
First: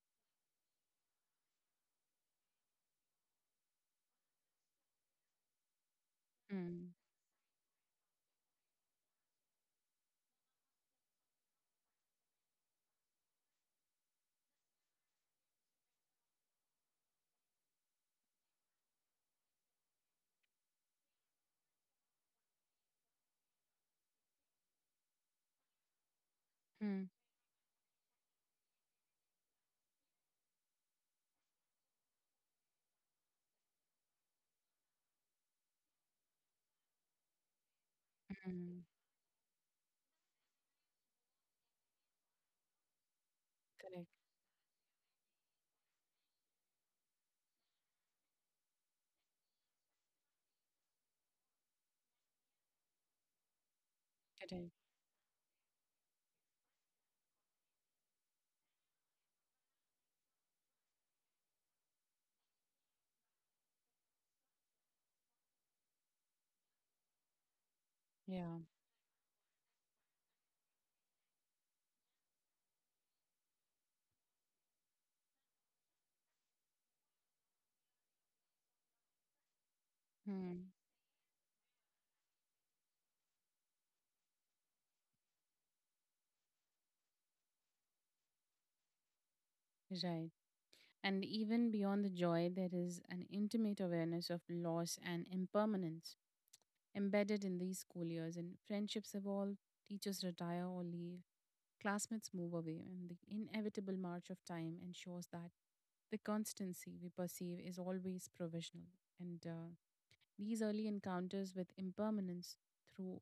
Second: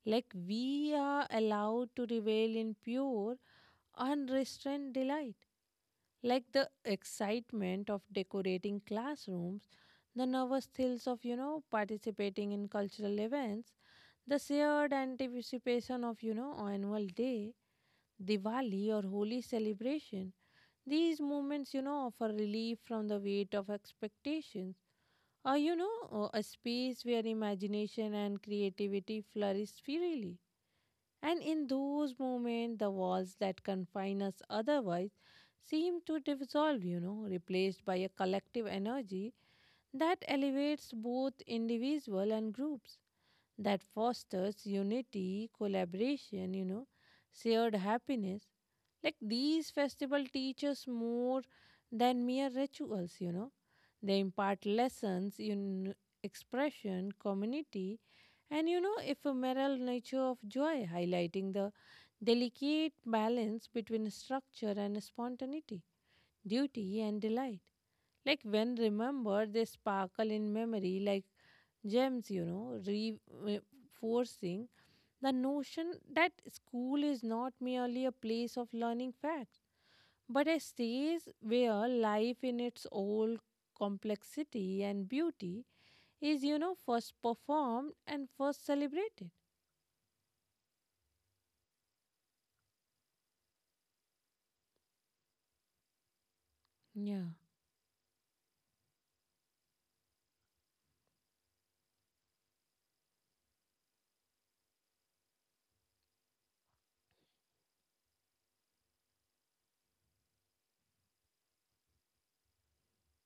like we are allowed to revel in pure unrestrained delight, like the Mm, excitement of decorating classrooms, the nervous thrills of, participating in cultural events, the shared anticipation of, annual day, Diwali or Holi celebration. These moments, offer relief from the weight of expectations, or, a space mm, where imagination and creativity flourish freely. And in those moments, the walls that confine us otherwise seem to dissolve, replaced by a collective mm. energy that elevates both individual and groups, that Correct. fosters unity, collaboration, shared happiness. Like these festival teach us more than mere rituals. They impart Correct. lessons in expression, community, and ephemeral nature of joy, highlighting the delicate balance between structure and spontaneity, duty and delight. Like Yeah. when remembered, they sparkle in memory like gems, reinforcing the notion that school is not merely a place of learning facts, but a Mm, stage where life, in its old complexity and beauty, is first performed and first celebrated. right. And even beyond the joy, there is an intimate awareness of loss and impermanence Yeah, embedded in these school years. And friendships evolve, teachers retire or leave, classmates move away, and the inevitable march of time ensures that the constancy we perceive is always provisional. And These early encounters with impermanence, through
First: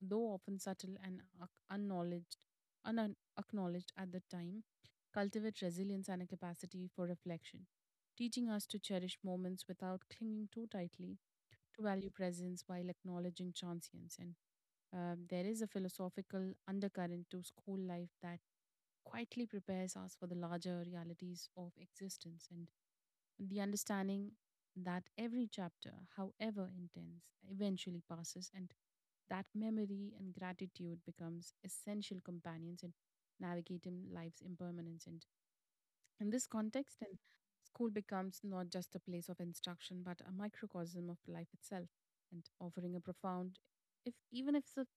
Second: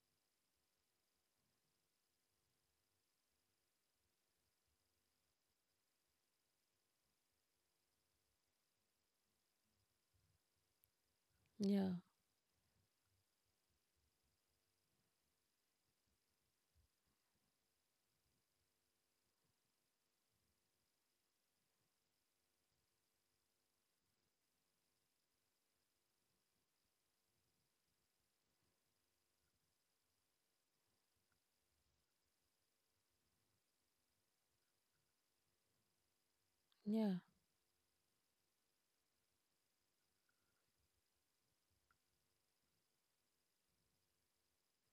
though often subtle and unacknowledged, unacknowledged at the time, cultivate resilience and a capacity for reflection, teaching us to cherish moments without clinging too tightly, to yeah, value presence while acknowledging transience. And there is a philosophical undercurrent to school life that quietly prepares us for the larger realities of existence. And the understanding that every chapter, however intense, eventually passes, and that memory and gratitude becomes essential companions in navigating life's impermanence and in this context, yeah, and school becomes not just a place of instruction, but a microcosm of life itself, and offering a profound, if even if sub,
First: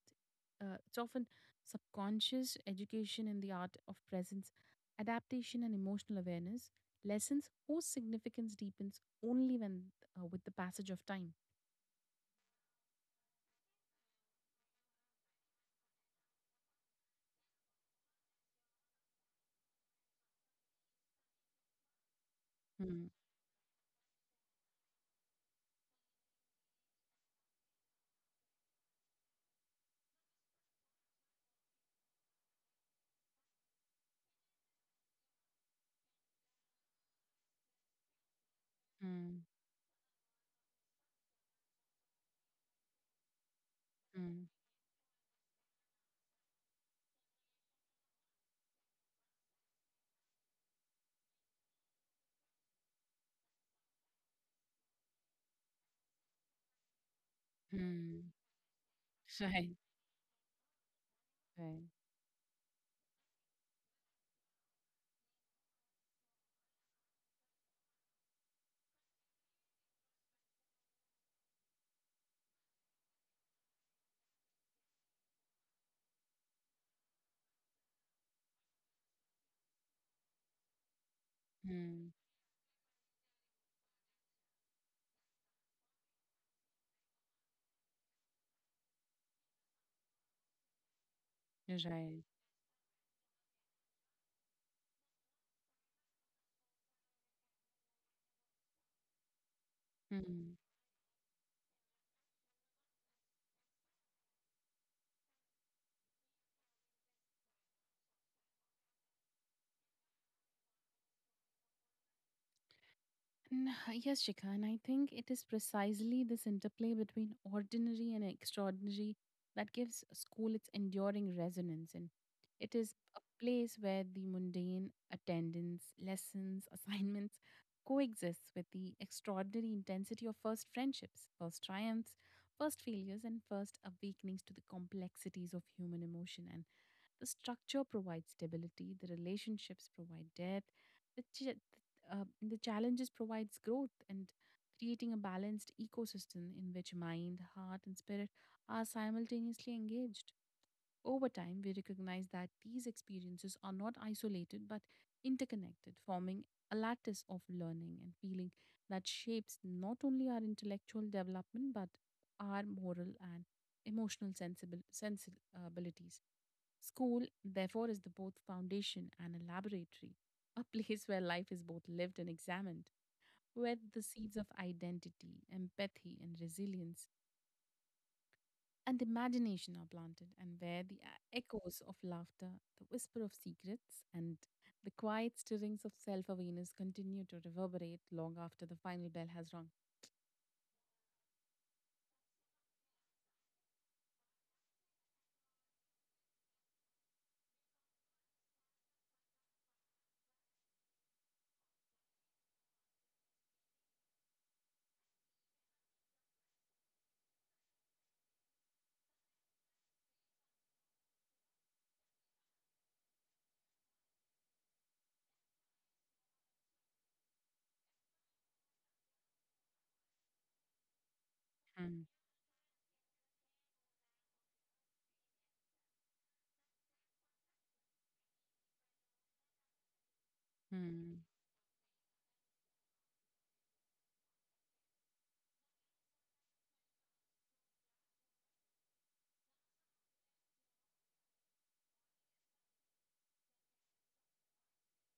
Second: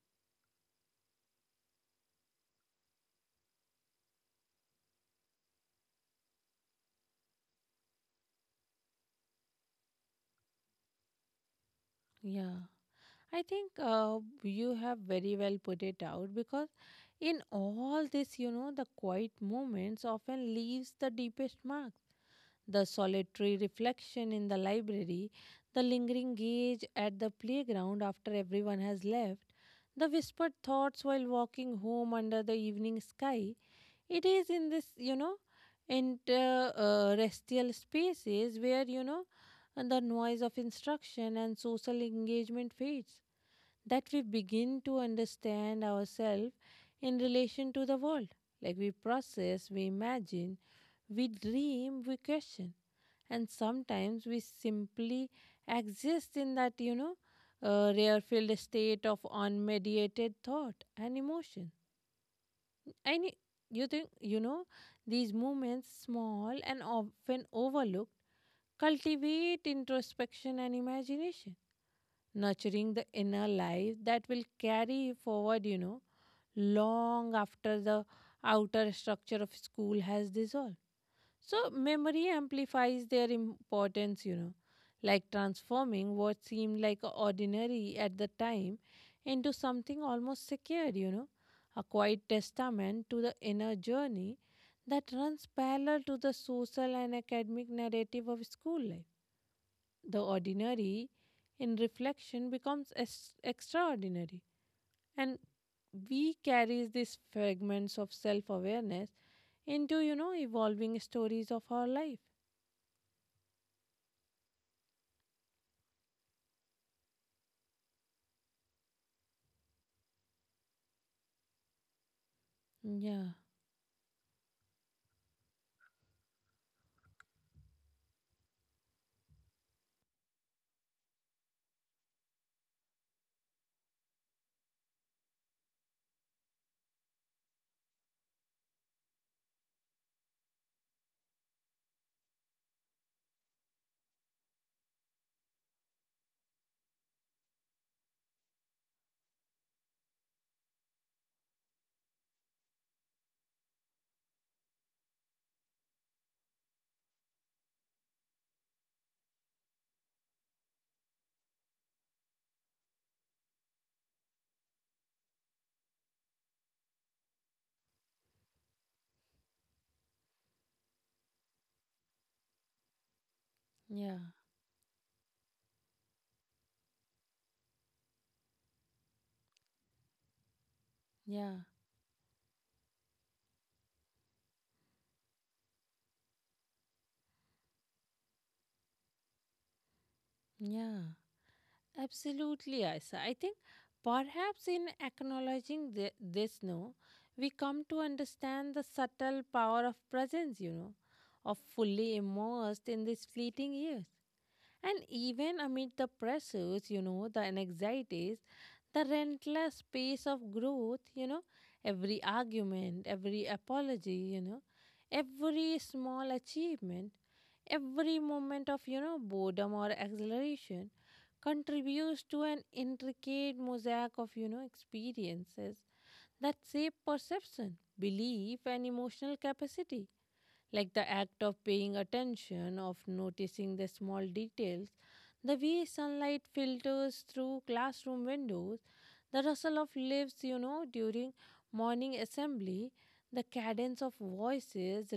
it's often subconscious education in the art of presence, adaptation, and emotional awareness. Lessons whose significance deepens only when with the passage of time. yeah. I think you have very well put it out, because in all this, the quiet moments often leaves the deepest marks. The Hmm. solitary reflection in the library, the lingering gaze at the playground after everyone has left, the whispered thoughts while walking home under the evening sky. It is in this, interestial restial spaces where, Hmm. and the noise of instruction and social engagement fades, that we Hmm. begin to understand ourselves in relation to the world. Like we process, we imagine, we dream, we question, and sometimes we simply exist in that, rare Hmm. filled state of Right. unmediated thought and emotion. Right. I need you think these movements, small and often overlooked, cultivate introspection and imagination, nurturing the inner life that will carry forward. Long after the outer structure of school has dissolved. So Hmm. memory amplifies their importance, like transforming what seemed like a ordinary at the time into something almost secured, a Right. quiet testament to the inner journey that runs parallel to the social and academic narrative of school life. The Hmm. ordinary in reflection becomes extraordinary, and we carries these fragments of self-awareness into evolving stories of our life. Yes, Shikha, and I think it is precisely this interplay between ordinary and extraordinary that gives school its enduring resonance. And it is a Yeah, place where the mundane attendance, lessons, *laughs* assignments coexists with the extraordinary intensity of first friendships, first triumphs, first failures, and first awakenings to the complexities of human emotion. The structure provides stability, the relationships provide depth, the, ch- the challenges provides growth and creating a balanced ecosystem in which mind, heart and spirit are simultaneously engaged. Over time, we recognize that these experiences are not isolated but interconnected, forming a lattice of learning and feeling that shapes not only our intellectual development but our moral and emotional sensibilities. School, therefore, is the both foundation and a laboratory, *laughs* a place where life is both lived and examined, where the yeah, seeds of identity, empathy, and resilience and imagination are planted, and where the yeah, echoes of laughter, the whisper of secrets, and the quiet stirrings of self awareness continue to reverberate long after the final bell has rung. yeah. Absolutely, Aisa. I think perhaps in acknowledging this, no, we come to understand the subtle power of presence, of fully immersed in these fleeting years. And even amid the pressures, the anxieties, the relentless pace of growth, every argument, every apology, every small achievement, every moment of, boredom or exhilaration, Mm, contributes to an intricate mosaic of, experiences that shape perception, belief, and emotional capacity, like the mm, act of paying attention, of noticing the small details, the way sunlight filters through classroom windows, the rustle of leaves, during morning assembly, the cadence of voices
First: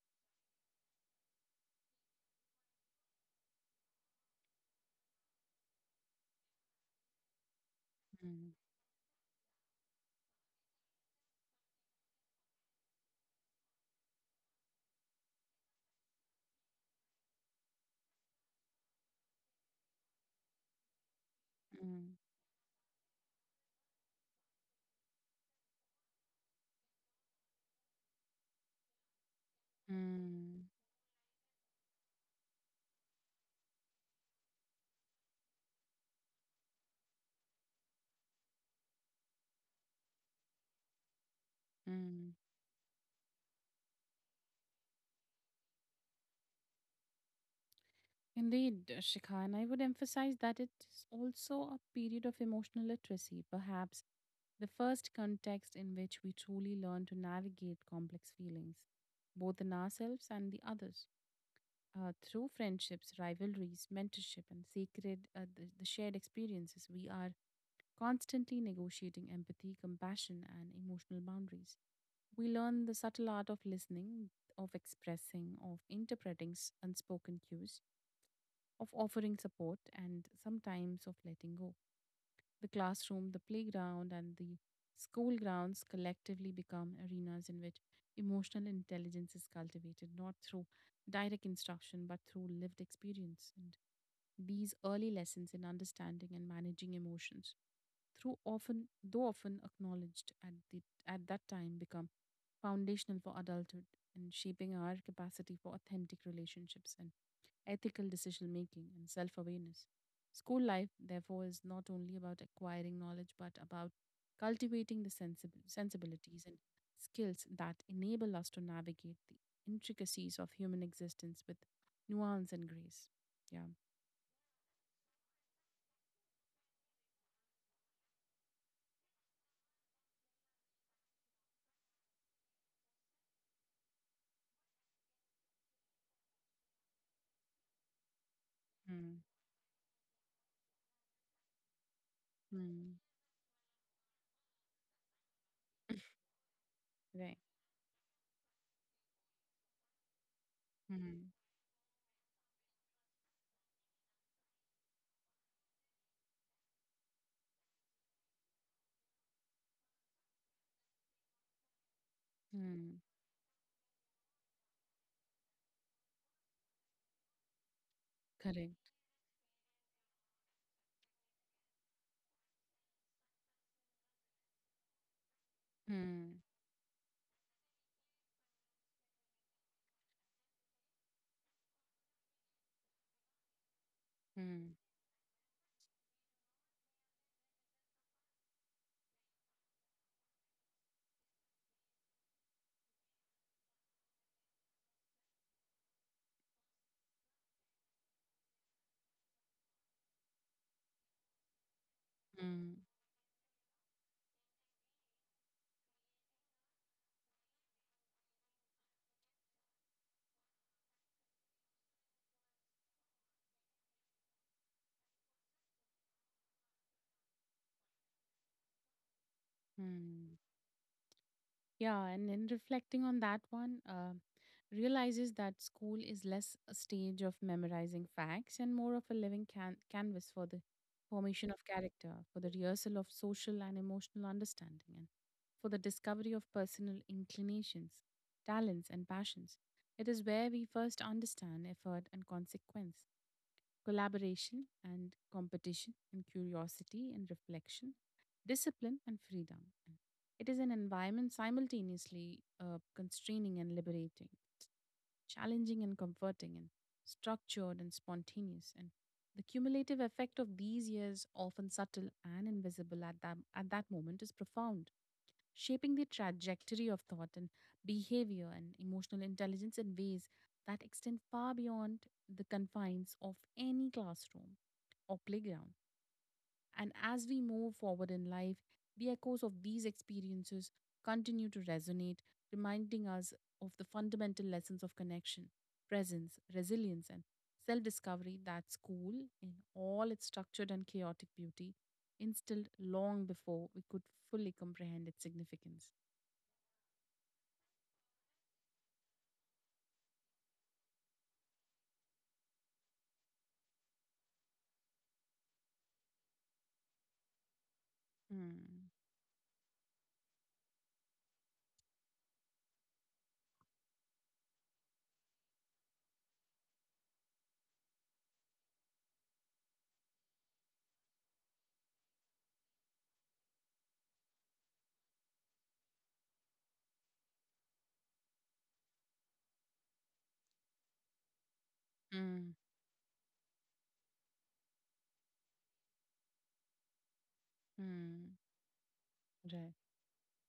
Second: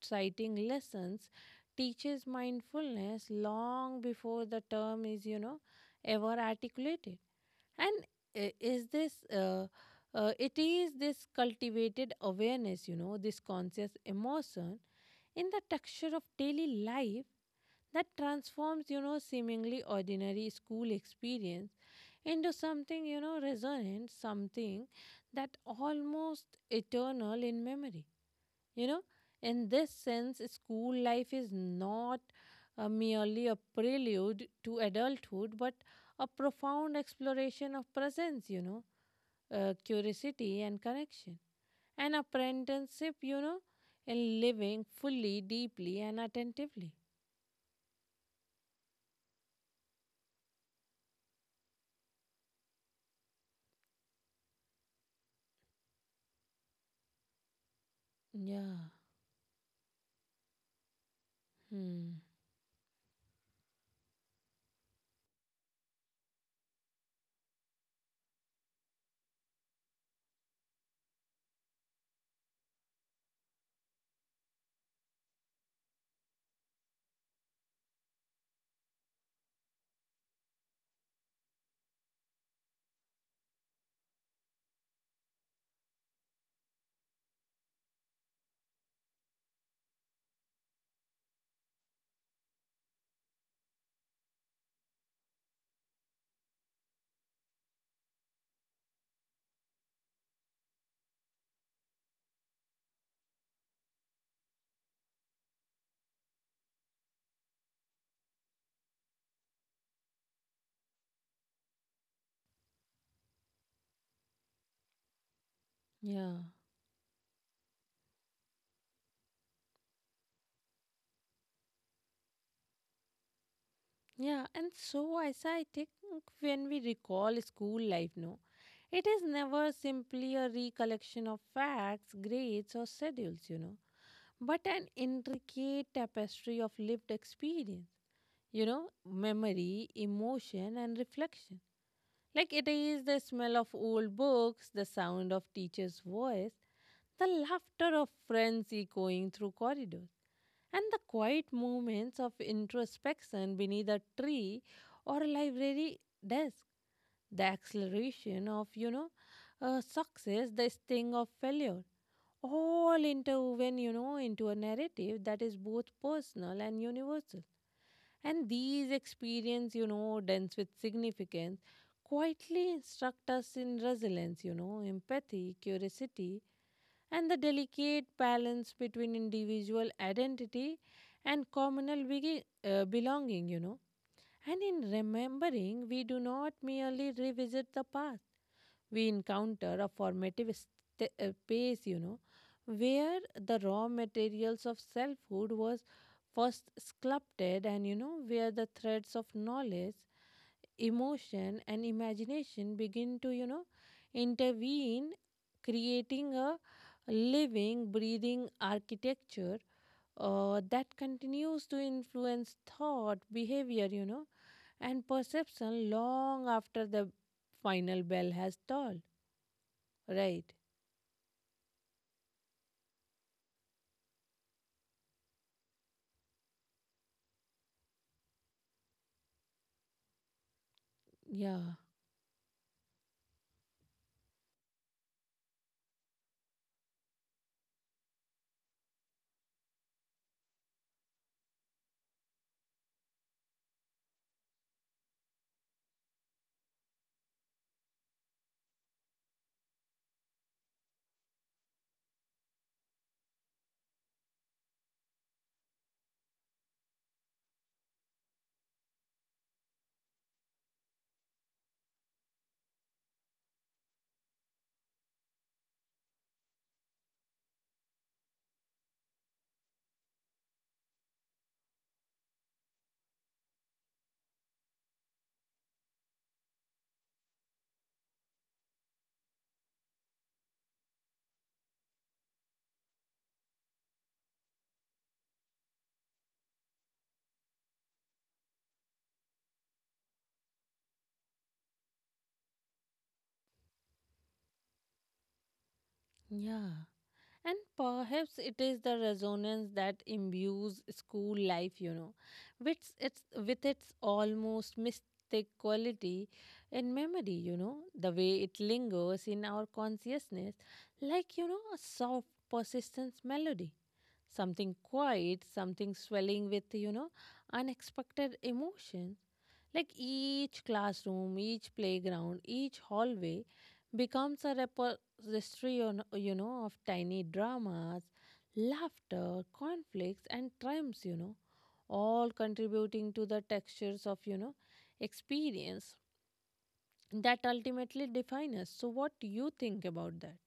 reciting lessons teaches mindfulness long before the term is, ever articulated. And mm, I- is this. It is this cultivated awareness, this conscious emotion in the texture of daily life that transforms, seemingly ordinary school experience mm, into something, resonant, something that almost eternal in memory. You know, in this sense, mm, school life is not merely a prelude to adulthood, but a profound exploration of presence, curiosity and connection, an mm. apprenticeship, in living fully, deeply, and attentively. Indeed, Shikha, and I would emphasize that it's also a period of emotional literacy, perhaps the first context in which we truly learn to navigate complex Yeah. feelings, both in ourselves and the others. Hmm. Through friendships, rivalries, mentorship, and sacred the shared experiences, we are constantly negotiating empathy, compassion, and emotional boundaries. We learn the subtle art of listening, of expressing, of interpreting unspoken cues, of offering support, and sometimes of letting go. The classroom, the playground, and the school grounds collectively become arenas in which emotional intelligence is cultivated, not through direct instruction, but through lived experience. And these early lessons in understanding and managing emotions through often though often acknowledged at the at that time become foundational for adulthood and shaping our capacity for authentic relationships and ethical decision making and self awareness. School life, therefore, is not only about acquiring knowledge but about cultivating the Yeah. sensibilities and skills that enable us to navigate the intricacies of human existence with nuance and grace. Yeah. Yeah. And so, Aisa, I think when we recall school life, no, it is never simply a recollection of facts, grades, or schedules, but an intricate tapestry of lived experience, Mm. memory, emotion, and reflection. Like it Mm. is the smell of old books, the sound of teacher's voice, the Right. laughter of friends echoing through corridors, and the Mm. quiet moments of introspection beneath a tree or a library desk. The acceleration of, success, the sting of failure, Mm. all interwoven, into a narrative that is both personal and universal. And Correct. these experiences, dense with significance, quietly instruct us in resilience, empathy, Mm, curiosity, and the delicate balance between individual identity and communal belonging. And mm, in remembering, we do not merely revisit the past, we encounter a formative space, where the raw materials of selfhood was first sculpted, and, where the threads of knowledge, emotion, and mm, imagination begin to, intervene, creating a living, breathing architecture that continues to influence thought, behavior, and perception long after the final bell has tolled. mm. Right. Yeah, and in reflecting on that one, realizes that school is less a stage of memorizing facts and more of a living canvas for the formation Yeah. of character, for the rehearsal of social and emotional understanding, and for the discovery of personal inclinations, talents, and passions. It is where we first understand effort and consequence, collaboration and competition and curiosity and reflection, discipline and freedom. It is an environment simultaneously constraining and liberating, challenging and comforting, and structured and spontaneous. And the cumulative effect of these years, often subtle and invisible at that moment, is profound, shaping the trajectory of thought and behavior and emotional intelligence in ways that extend far beyond the confines of any classroom or playground. And as we move forward in life, the echoes of these experiences continue to resonate, reminding us of the fundamental lessons of connection, presence, resilience, and self discovery that school, in all its structured and chaotic beauty, instilled long before we could fully comprehend its significance. Yeah. And perhaps it is the resonance that imbues school life, which it's with its almost mystic quality and memory, the way it Mm. lingers in our consciousness, like, a soft persistence melody. Something quiet, something swelling with, unexpected emotion. Like each classroom, each playground, each hallway becomes a repository, of tiny dramas, laughter, conflicts, and triumphs, all Mm. contributing to the textures of, experience that ultimately Mm. define us. So, what do you Right. think about that?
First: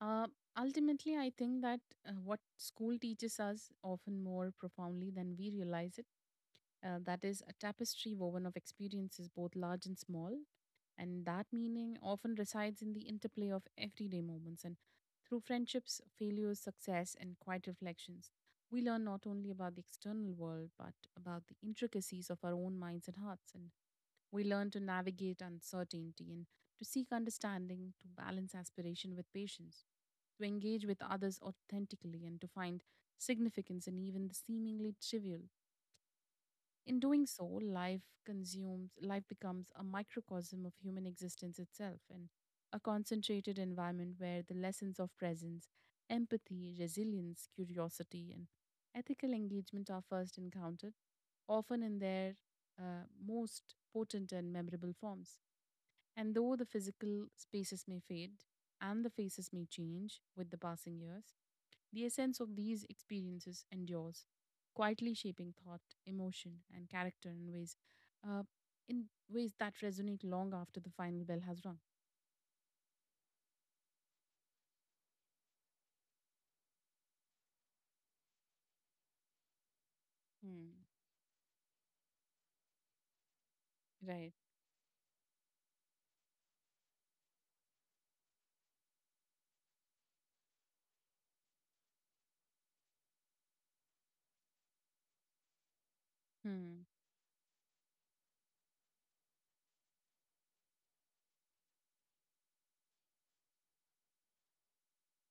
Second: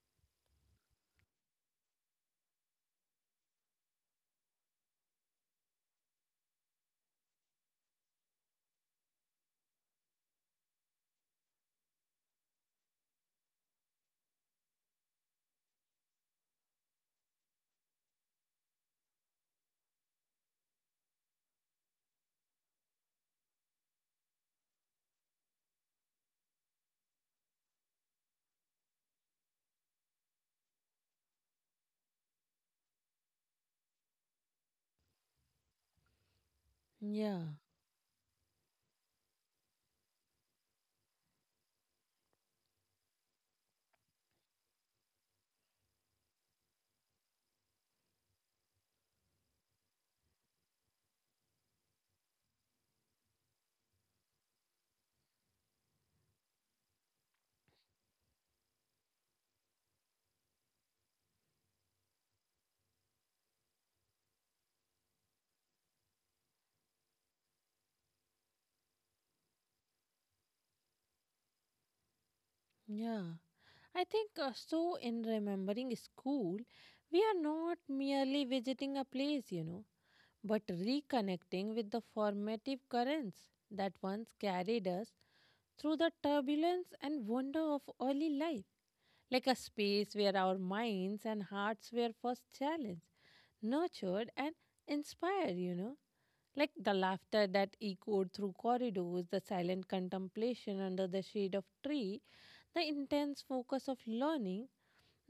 Uh, Ultimately, I think that what school teaches us often more profoundly than we realize it. That is a tapestry woven of experiences, both large and small. And that meaning often resides in the interplay of everyday moments. And through friendships, failures, success, and quiet reflections, we learn not only about the external world, but about the intricacies of our own minds and hearts. And we learn to navigate uncertainty and to seek understanding, to balance aspiration with patience, to engage with others authentically, and to find significance in even the seemingly trivial. In doing so, Yeah, life becomes a microcosm of human existence itself and a concentrated environment where the lessons of presence, empathy, resilience, curiosity, and ethical engagement are first encountered, often in their most potent and memorable forms. And though the physical spaces may fade and the faces may change with the passing years, the essence of these experiences endures, quietly shaping thought, emotion, and character uh, in ways that resonate long after the final bell has rung. yeah. I think So, in remembering school, we are not merely visiting a place, but Hmm. reconnecting with the formative currents that once Right. carried us through the turbulence and wonder of early life, like a space where our minds and hearts were first challenged, nurtured, and inspired, you know. Like Hmm. the laughter that echoed through corridors, the silent contemplation under the shade of tree, the intense focus of learning,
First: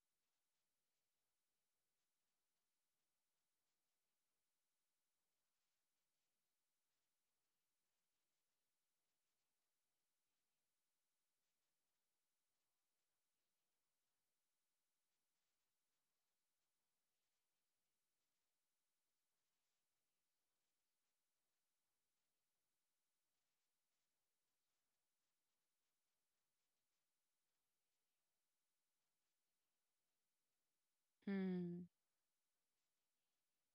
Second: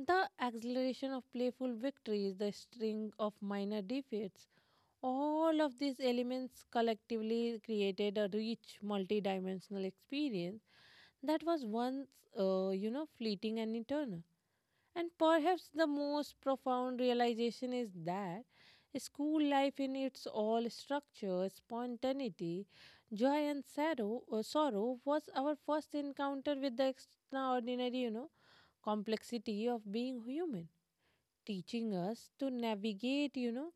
the exhilaration of playful victories, the string of minor defeats, all of these elements collectively created a rich multidimensional experience that was once, fleeting and eternal. And perhaps the most profound realization is that school life, in its all structure, spontaneity, joy, and sorrow, sorrow, was our first encounter with the extraordinary, complexity of being human, Hmm. teaching us to navigate, you know,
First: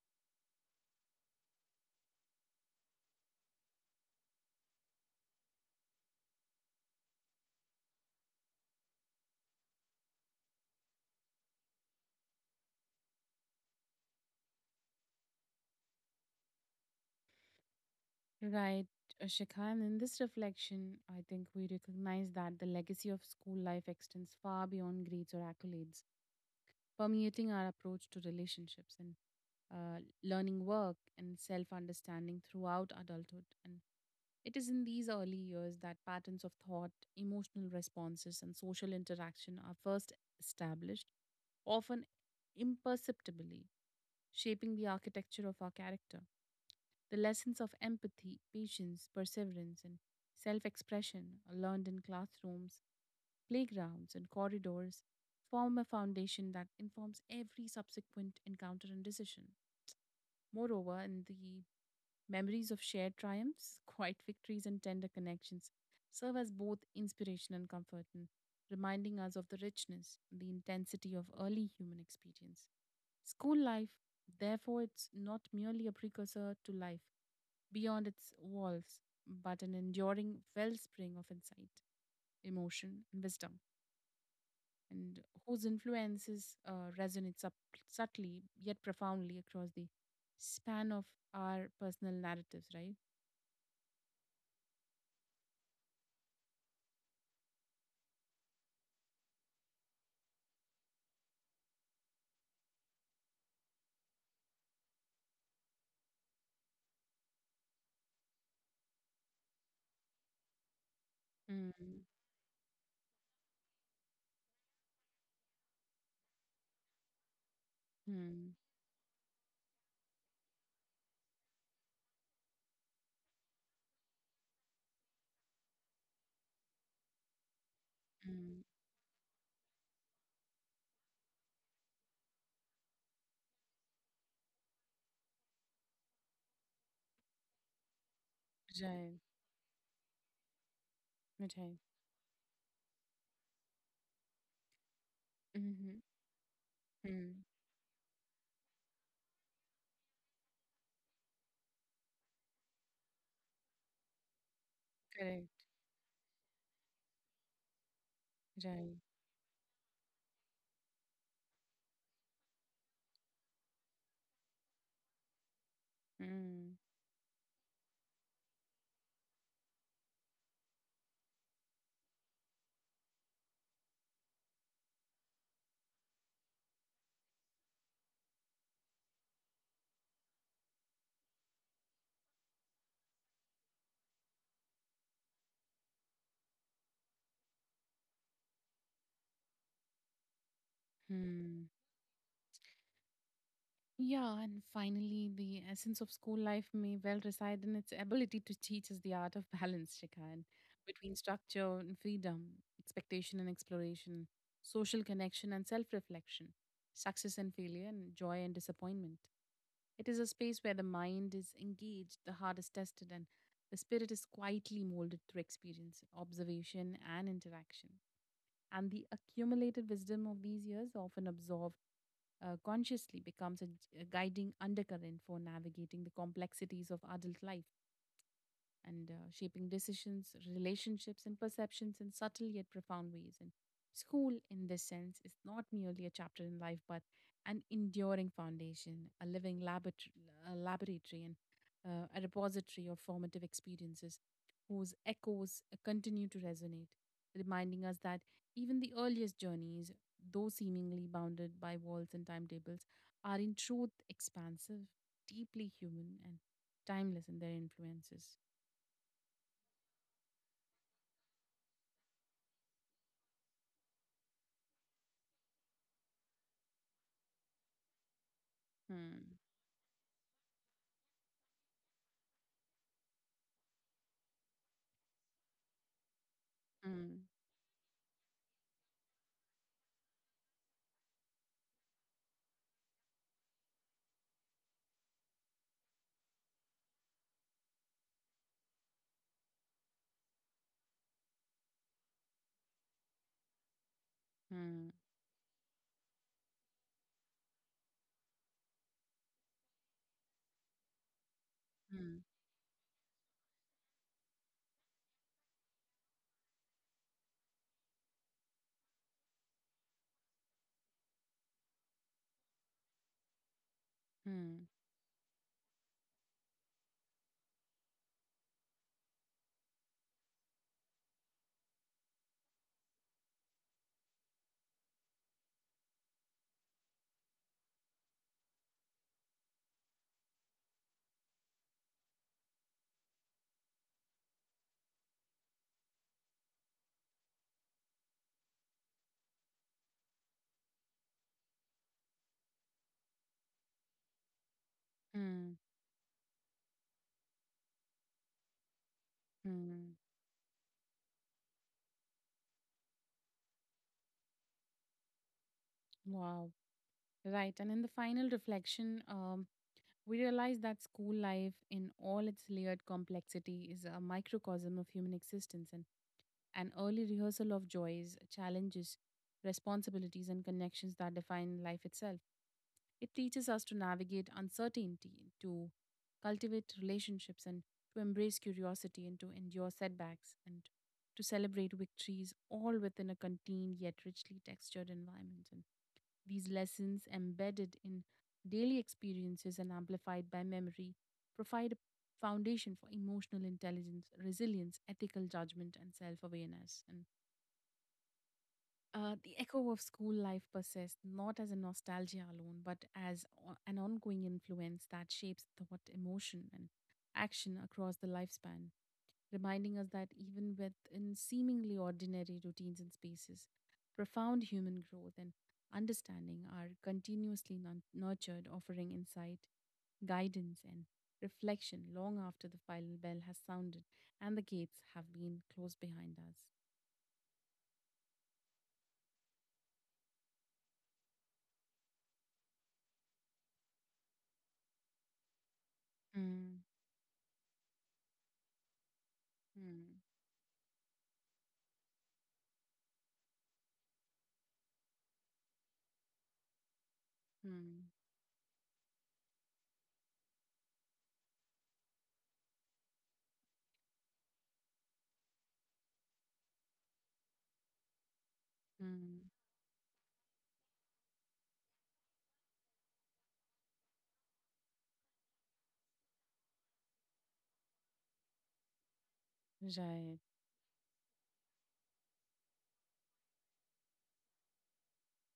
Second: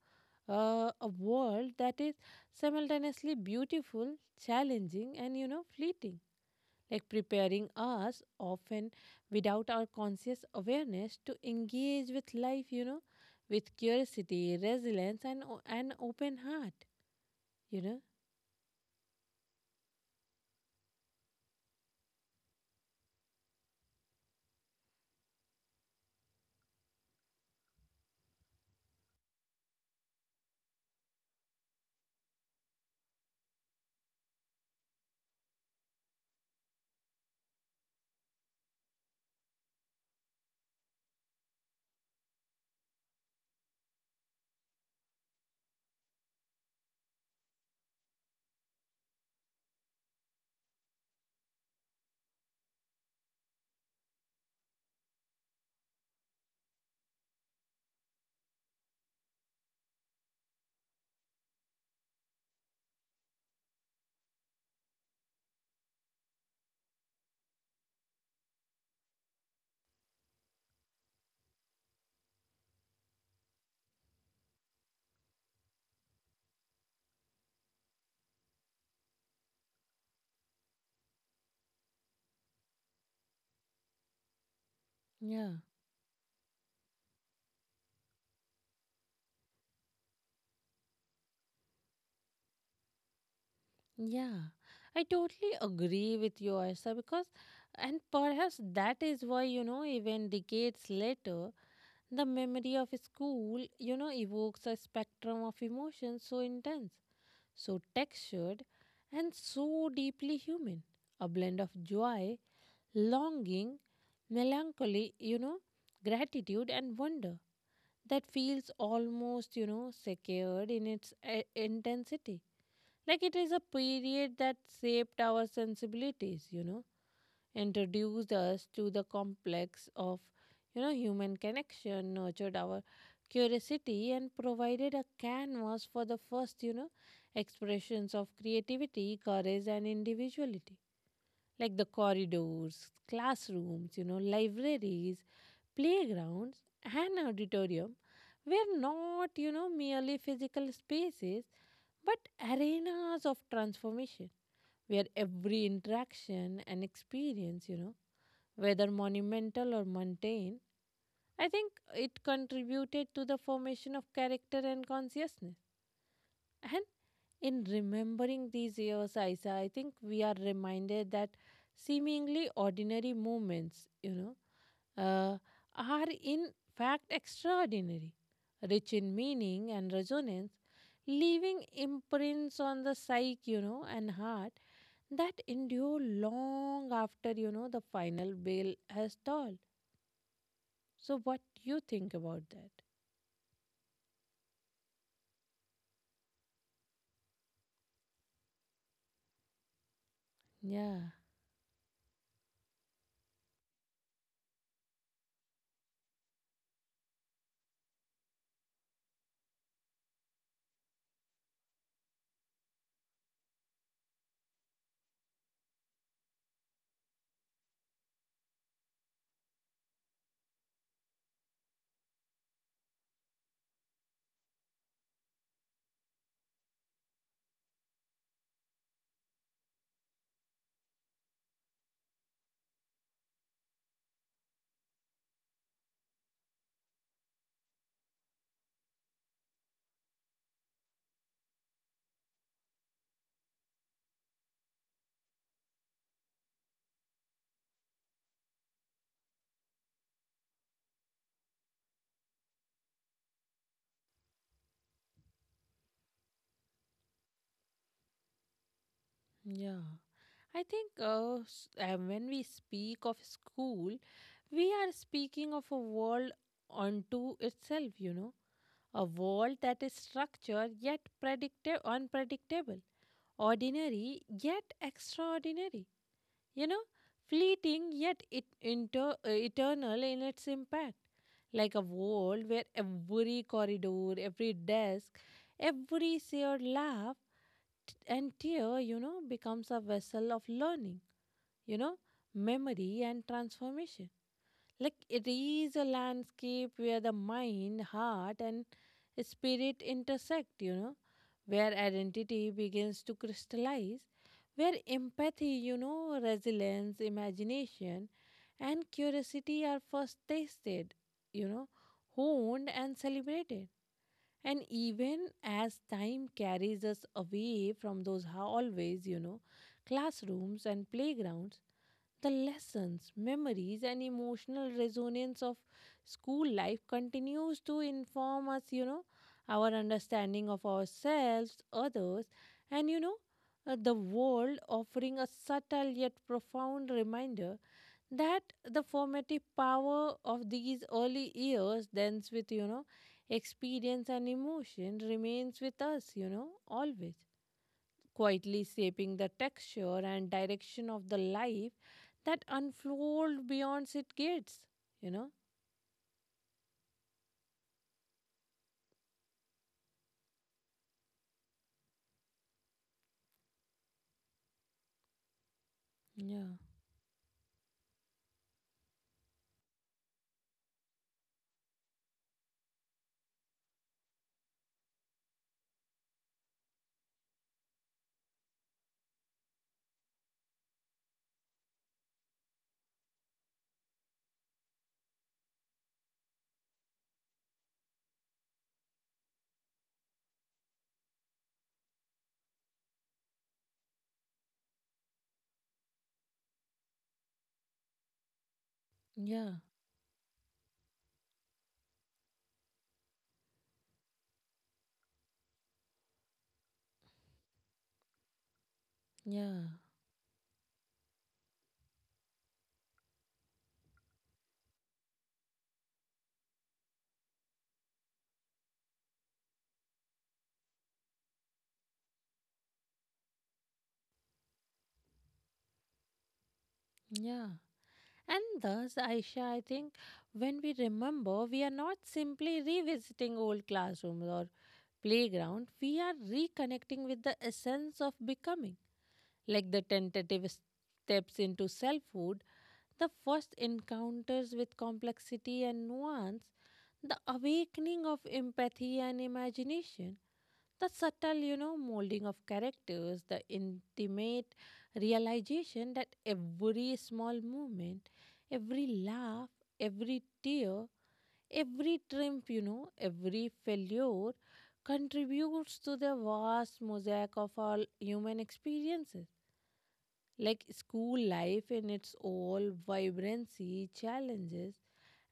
uh, a world that is simultaneously beautiful, challenging, and, fleeting, like preparing us often without our conscious awareness to engage with life, with curiosity, resilience, and an open heart, you know. Right, Shikha. And in this reflection, I think we recognize that the legacy of school life extends far beyond grades or accolades, permeating our approach to relationships and learning work and self understanding throughout adulthood. And it is in these early years that patterns of thought, emotional responses, and social interaction are first established, often imperceptibly, shaping the architecture of our character. The lessons of empathy, patience, perseverance, and self expression are learned in classrooms playgrounds, and corridors form a foundation that informs every subsequent encounter and decision. Moreover, in the memories of shared triumphs, *laughs* quiet victories, and tender connections serve as both inspiration and comfort, and reminding us of the richness and the intensity of early human experience. School life, therefore, it's not merely a precursor to life beyond its walls, but an enduring wellspring of insight, emotion, and wisdom and Yeah, whose influences resonate subtly yet profoundly across the span of our personal narratives, right? yeah. I totally agree with you, Asha, because, and perhaps that is why, you know, even decades later, the memory of school, you know, evokes a spectrum of emotions so intense, so textured, and so deeply human. A blend of Mm, joy, longing, melancholy, gratitude, and wonder that mm, feels almost, secured in its intensity. Like it is a period that shaped our sensibilities, introduced mm. us to the complex of, you know, human connection, nurtured our curiosity, and provided a canvas for the first, you know, expressions of Right, creativity, courage, and individuality, right. like the corridors, classrooms, libraries, Mm-hmm. playgrounds, and Mm, auditorium were not, merely physical spaces but arenas of transformation where correct, every interaction and experience, whether right. monumental or mundane, I think it contributed to the formation of character and consciousness. Mm, And in remembering these years, Isa, I think we are reminded that seemingly ordinary moments, uh, are in fact extraordinary, rich in meaning and resonance, leaving imprints on the psyche, and heart that endure long after, the final bell has tolled. So, what do mm. you think about that? Yeah, and finally, the essence of school life may well reside in its ability to teach us the art of balance, Shikhan, Yeah, between structure and freedom, expectation and exploration, social connection and self reflection, success and failure, and joy and disappointment. It is a space where the mind is engaged, the heart is tested, and the spirit is quietly molded through experience, observation, and interaction. And the accumulated wisdom of these years, often absorbed consciously becomes a guiding undercurrent for navigating the complexities of adult life and shaping decisions, relationships, and perceptions in subtle yet profound ways. And school, in this sense, is not merely a chapter in life, but an enduring foundation, a living a laboratory, and a repository of formative experiences whose echoes continue to resonate, reminding us that even the earliest journeys, though seemingly bounded by walls and timetables, are in truth expansive, deeply human, and timeless in their influences. yeah. When we speak of school, we are speaking of a world unto itself, a Mm, world that is structured yet unpredictable, ordinary yet extraordinary, you know, mm, fleeting yet eternal in its impact. Like a world where every corridor, every desk, every shared laugh and tear, becomes a vessel of learning, you know, memory, and transformation. mm, Like it is a landscape where the mind, heart, and spirit intersect, where mm, identity begins to crystallize, where empathy, resilience, imagination, and curiosity are first tasted, you know, honed, and celebrated. mm, And even as time carries us away from those always, classrooms and playgrounds, the lessons, memories, and emotional resonance of school life continues to inform us, our understanding of ourselves, others, and, the world, offering a subtle yet profound reminder that the formative power of these early years, dense with, experience and emotion, mm, remains with us, always quietly shaping the mm. texture and direction of the life that unfold beyond its gates, you know. Wow. Right. And in the final reflection, we realize that school life, in all its layered complexity, is a microcosm of human existence and yeah an early rehearsal of joys, challenges, responsibilities, and connections that define life itself. It teaches us to navigate uncertainty, to cultivate relationships, and to embrace curiosity, and to endure setbacks, and to celebrate victories, all within a contained yet richly textured environment. And these lessons, embedded in daily experiences and amplified by memory, provide a foundation for emotional intelligence, resilience, ethical judgment, and self awareness. And the yeah echo of school life persists not as a nostalgia alone, but as an ongoing influence that shapes thought, emotion, and action across the lifespan, yeah reminding us that even within seemingly ordinary routines and spaces, profound human growth and understanding are continuously nurtured, offering insight, guidance, and reflection long after the final bell has sounded and the gates have been closed behind us. yeah and thus, Aisha, I think when we remember we are not simply revisiting old classrooms or playground, we are Mm, reconnecting with the essence of becoming, like the mm, tentative steps into selfhood, the first encounters with complexity and nuance, the mm. awakening of empathy and imagination, the subtle, molding of characters, the intimate realization that every small movement, every Mm, laugh, every tear, every triumph, every failure contributes to the vast mosaic of all human experiences, right. like school life in its all vibrancy, challenges,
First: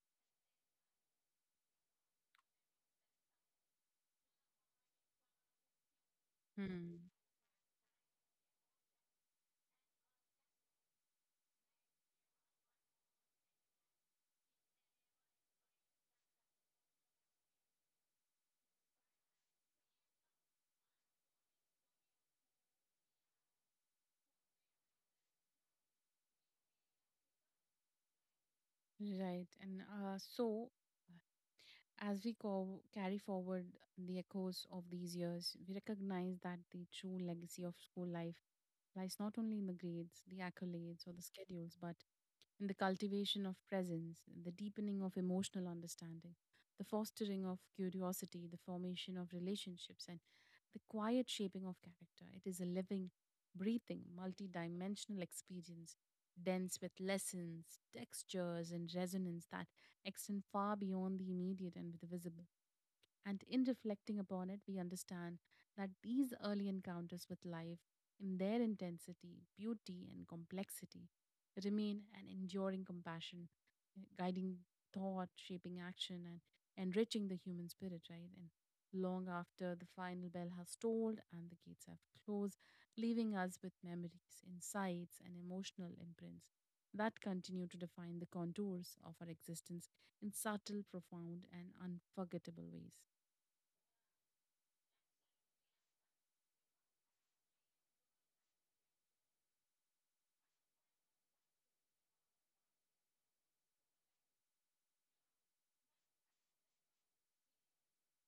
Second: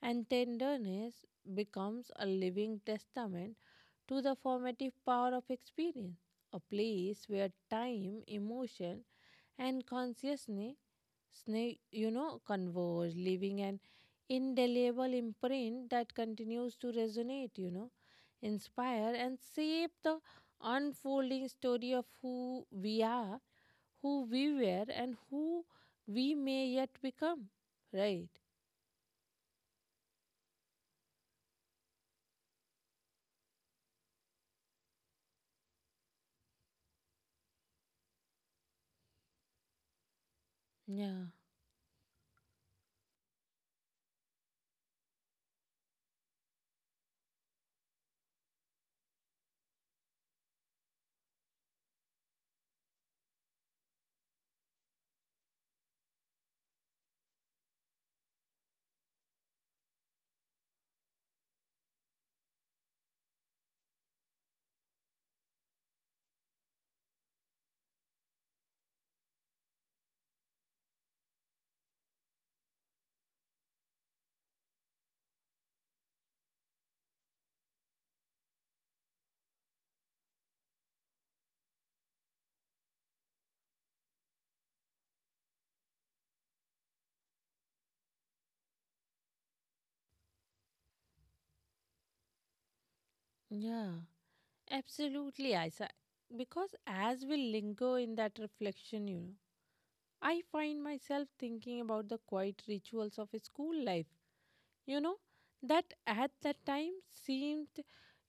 and tenderness becomes a living testament to the formative power of experience, a Mm, place where time, emotion, and consciousness, converge, leaving an indelible imprint that continues to resonate, inspire, and shape the unfolding story of who we are, who we were, and who we may yet become, right? right. And as we carry forward the echoes of these years, we recognize that the true legacy of school life lies not only in the grades, the accolades, or the Yeah, schedules, but in the cultivation of presence, the deepening of emotional understanding, the fostering of curiosity, the formation of relationships, and the quiet shaping of character. It is a living, breathing, multidimensional experience, dense with lessons, textures, and resonance that extend far beyond the immediate and the visible. And in reflecting upon it, we understand that these early encounters with life, in their intensity, beauty, and complexity, remain an enduring compassion, guiding thought, shaping action, and enriching the human spirit, right? And long after the final bell has tolled and the gates have closed, leaving us with memories, insights, and emotional imprints that continue to define the contours of our existence in subtle, profound, and unforgettable ways. yeah, absolutely, Isa. Because as we linger in that reflection, I find myself thinking about the quiet rituals of school life, you know, that at that time seemed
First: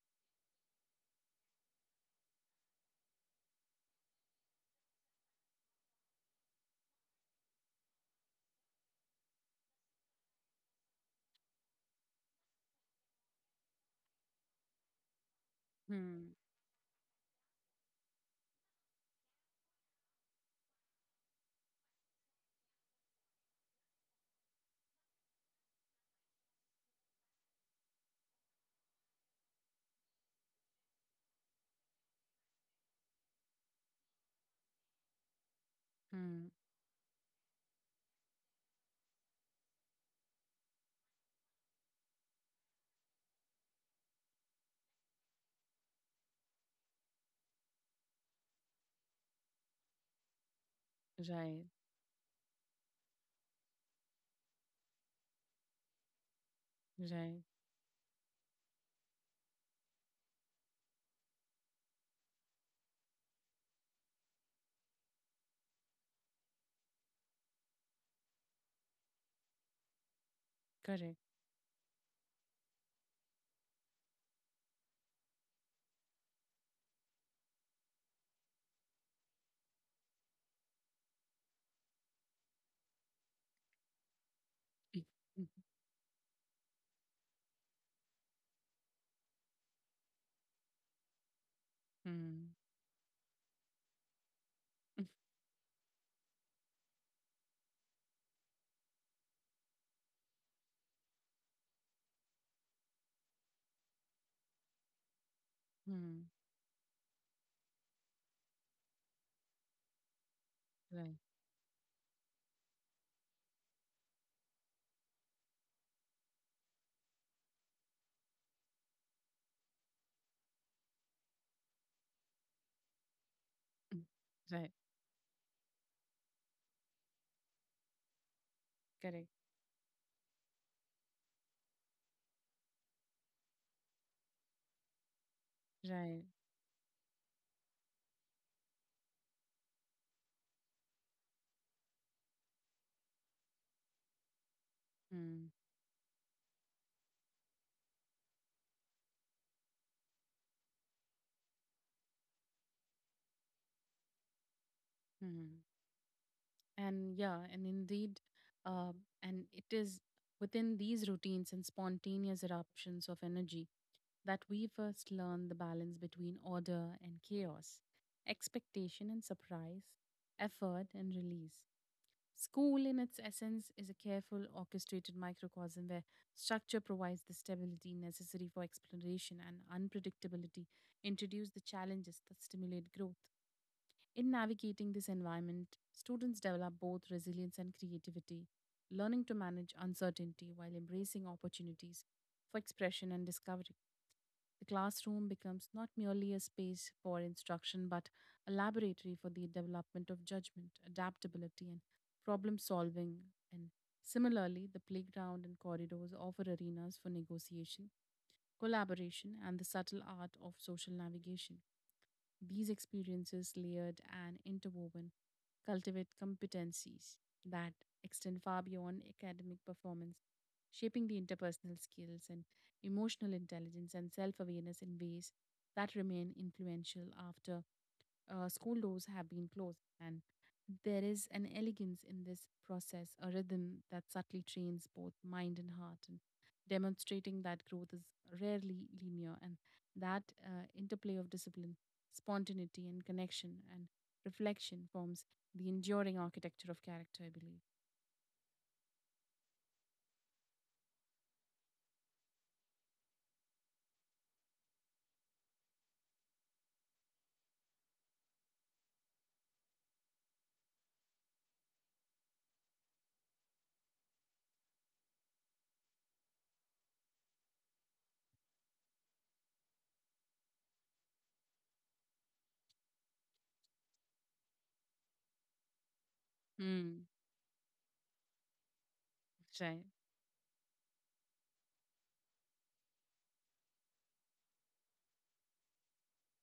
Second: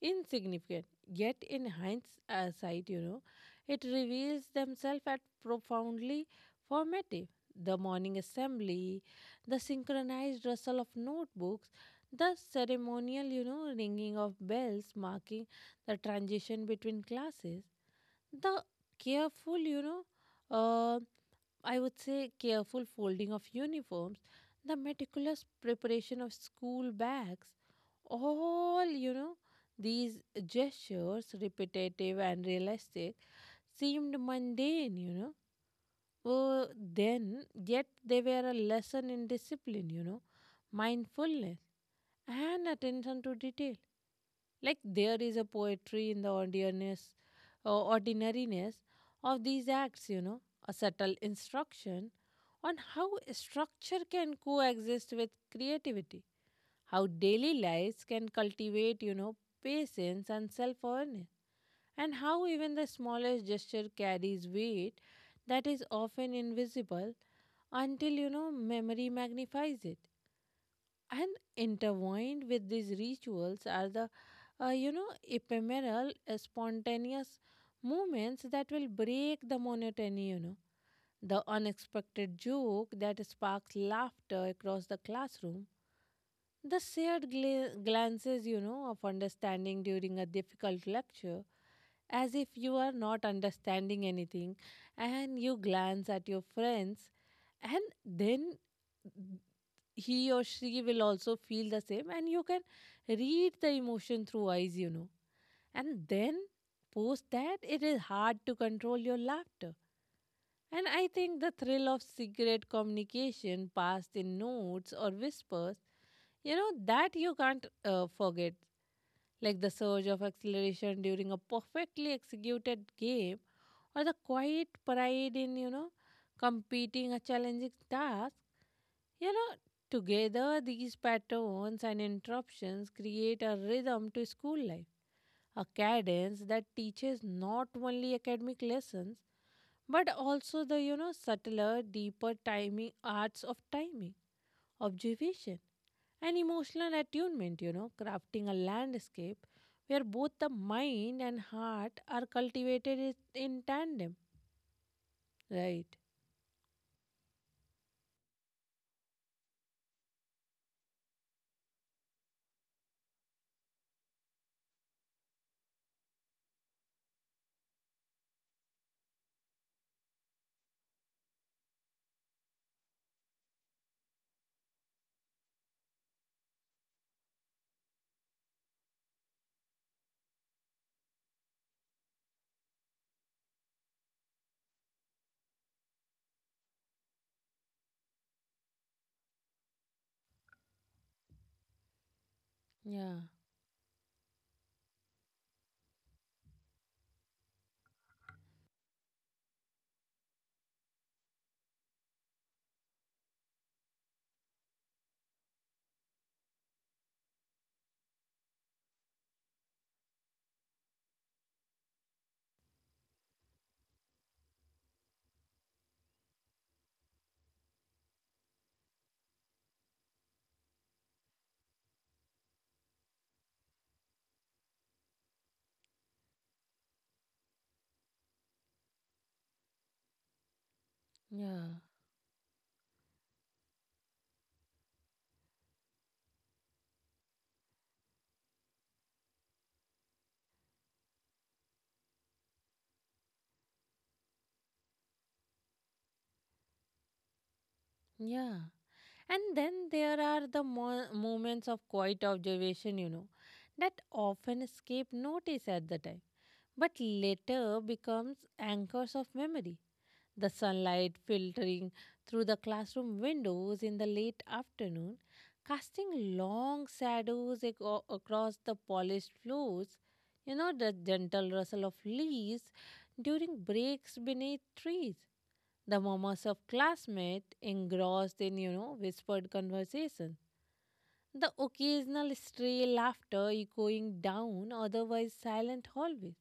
insignificant. Yet, in hindsight, it reveals themselves as profoundly formative. The morning assembly, the synchronized rustle of notebooks, the ceremonial, ringing of bells marking the Hmm. transition between classes, the careful, uh, I would say careful folding of uniforms, the meticulous preparation of school bags, all, these gestures, repetitive and realistic, seemed mundane, you know. Hmm. Then, yet they were a lesson in discipline, mindfulness, and attention to detail. Like there is a poetry in the ordinariness, ordinariness of these acts, a subtle Right. instruction on how structure can coexist with creativity, how right. daily lives can cultivate, patience and self awareness, and how even the smallest gesture carries weight that is often invisible until, memory magnifies it. Correct. And intertwined with these rituals are the, ephemeral, spontaneous moments that will break the monotony, you know. The unexpected joke that sparks laughter across the classroom, the shared glances, of understanding during a difficult lecture, as if Hmm. you are not understanding anything, and you glance at your friends, and then he or she will also feel the same, and you can read the emotion through eyes, you know. And Hmm. then, post that, it is hard to control your laughter, and I Right. think the thrill of secret communication passed in notes or whispers, that you can't forget. Like the surge of acceleration during a perfectly executed game Mm. or the quiet Right, pride in, competing a challenging task. correct, You know, together these patterns and interruptions create a rhythm to school life, a right. cadence that teaches not only academic lessons but also the, you know, subtler, deeper timing, arts of timing, Hmm. observation, and emotional attunement, you know, crafting a landscape where both the mind and heart are cultivated in tandem, Mhm. right? And yeah, and indeed, uh, and it is within these routines and spontaneous eruptions of energy that we first learn the balance between order and chaos, expectation and surprise, effort and release. School, in its essence, is a careful, orchestrated microcosm where structure provides the stability necessary for exploration and unpredictability, introduce the challenges that stimulate growth. In navigating this environment, students develop both resilience and creativity, learning to manage uncertainty while embracing opportunities for expression yeah and discovery. The classroom becomes not merely a space for instruction but a laboratory for the development of judgment, adaptability, and problem solving. And similarly, the playground and corridors offer arenas for negotiation, collaboration, and the subtle art of social navigation. These experiences, layered and interwoven, cultivate competencies that extend far beyond academic performance, shaping the interpersonal skills and emotional intelligence and self awareness in ways that remain influential after school doors have been closed. And there is an yeah elegance in this process, a rhythm that subtly trains both mind and heart, and demonstrating that growth is rarely linear and that interplay of discipline, spontaneity and connection and reflection forms the enduring architecture of character, I believe. yeah and then there are the moments of quiet observation, that often escape notice at the time but later becomes anchors of memory, the sunlight filtering through the classroom windows in the late afternoon, casting long shadows across the polished floors. You know, the gentle rustle of leaves during breaks beneath trees, the murmurs of Hmm. classmates engrossed in, whispered Right. conversation. The occasional stray laughter echoing down otherwise silent hallways.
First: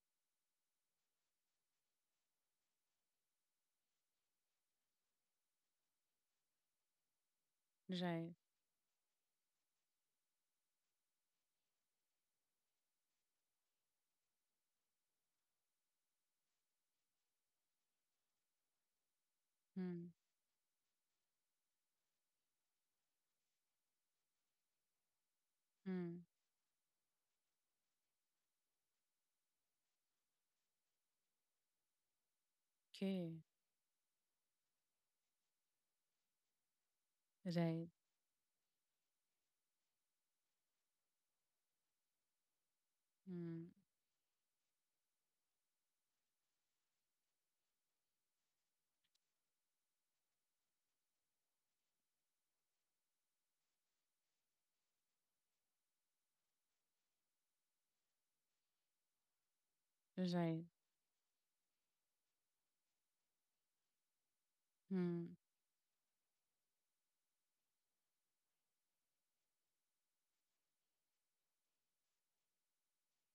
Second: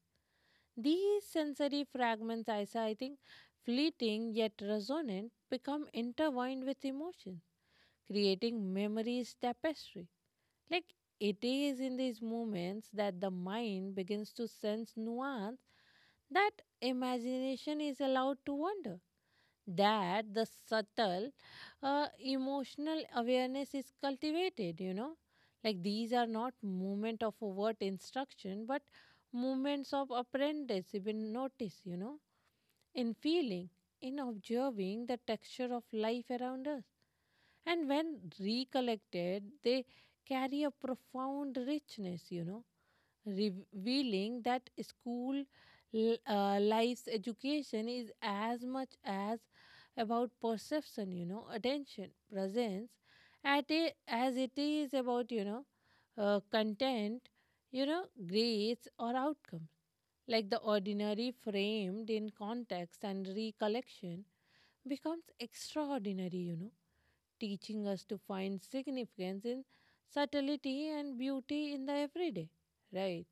These sensory fragments, Aisha, I think, fleeting yet resonant, become intertwined with emotions, Right. creating memories tapestry. Like it is in these moments that the mind begins to sense nuance, that imagination is allowed to wander, Hmm. that the subtle emotional awareness is cultivated, you know, like these are Hmm. not movement of overt instruction but movements of apprentice even notice, you know, in Okay. feeling, in observing the texture of life around us. Right. And when recollected, they carry a profound richness, Hmm. revealing that school life's education is as much as about perception, attention, presence, at a, as it is about, content, grades or outcomes, like the Right. ordinary framed in context and recollection becomes Hmm. extraordinary, teaching us to find significance in subtlety and beauty in the everyday. Right?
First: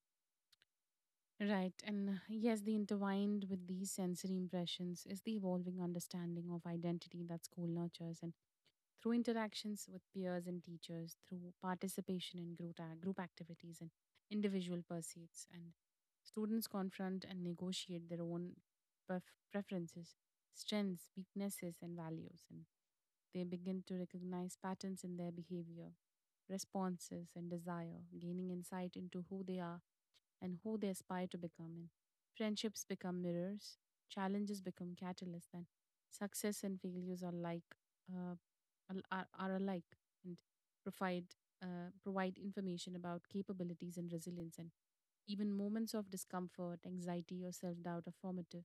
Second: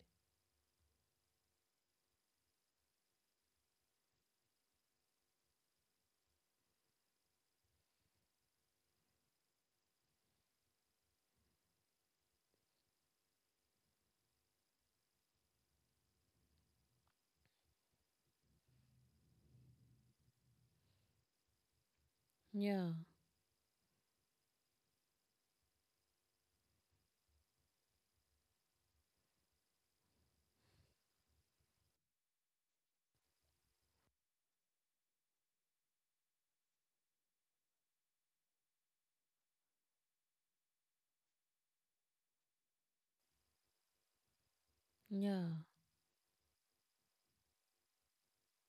Right. And yes, the intertwined with these sensory impressions is the evolving understanding of identity that school nurtures. And through interactions with peers and teachers, through participation in group activities and individual pursuits. And students confront and negotiate their own preferences, strengths, weaknesses, and values. And Yeah, they begin to recognize patterns in their behavior, responses, and desire, gaining insight into who they are and who they aspire to become in. Friendships become mirrors, challenges become catalysts, and success and failures are uh, are alike and provide provide information about capabilities and resilience and yeah, even moments of discomfort, anxiety, or self doubt are formative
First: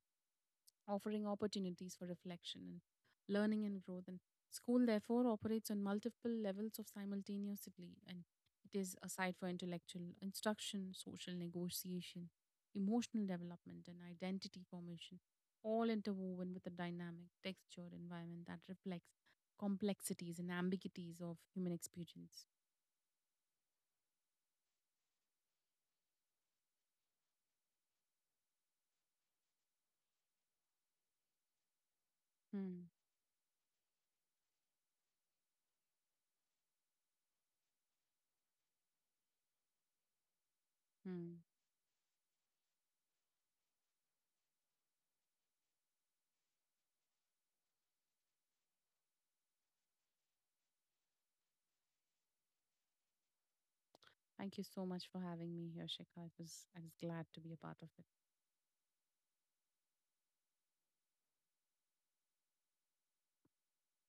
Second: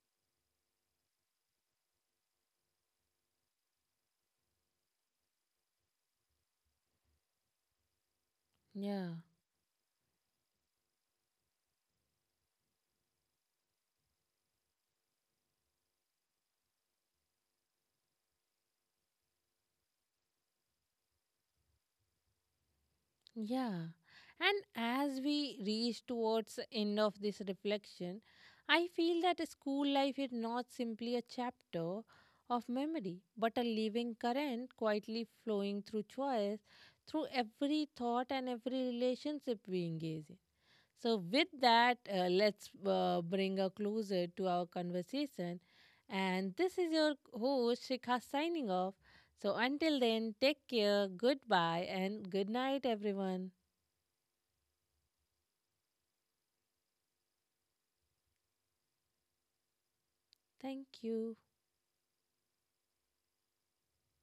offering opportunities for reflection and learning and growth. And school, therefore, operates on multiple levels of simultaneously, and it is a yeah. site for intellectual instruction, social negotiation, emotional development, and identity formation, all interwoven with a dynamic, textured environment that reflects complexities and ambiguities of human experience. Yeah. And as we reach towards the end of this reflection, I feel that school life is not simply a chapter of Hmm. memory, but a living current quietly flowing through choice, through every thought and every relationship we engage in. So, Hmm. with that, let's bring a closer to our conversation. And this is your host, Shikha, signing off. So, until then, take care, goodbye, and good night, everyone. Thank you so much for having me here, Shikha. I was glad to be a part of it. Thank you.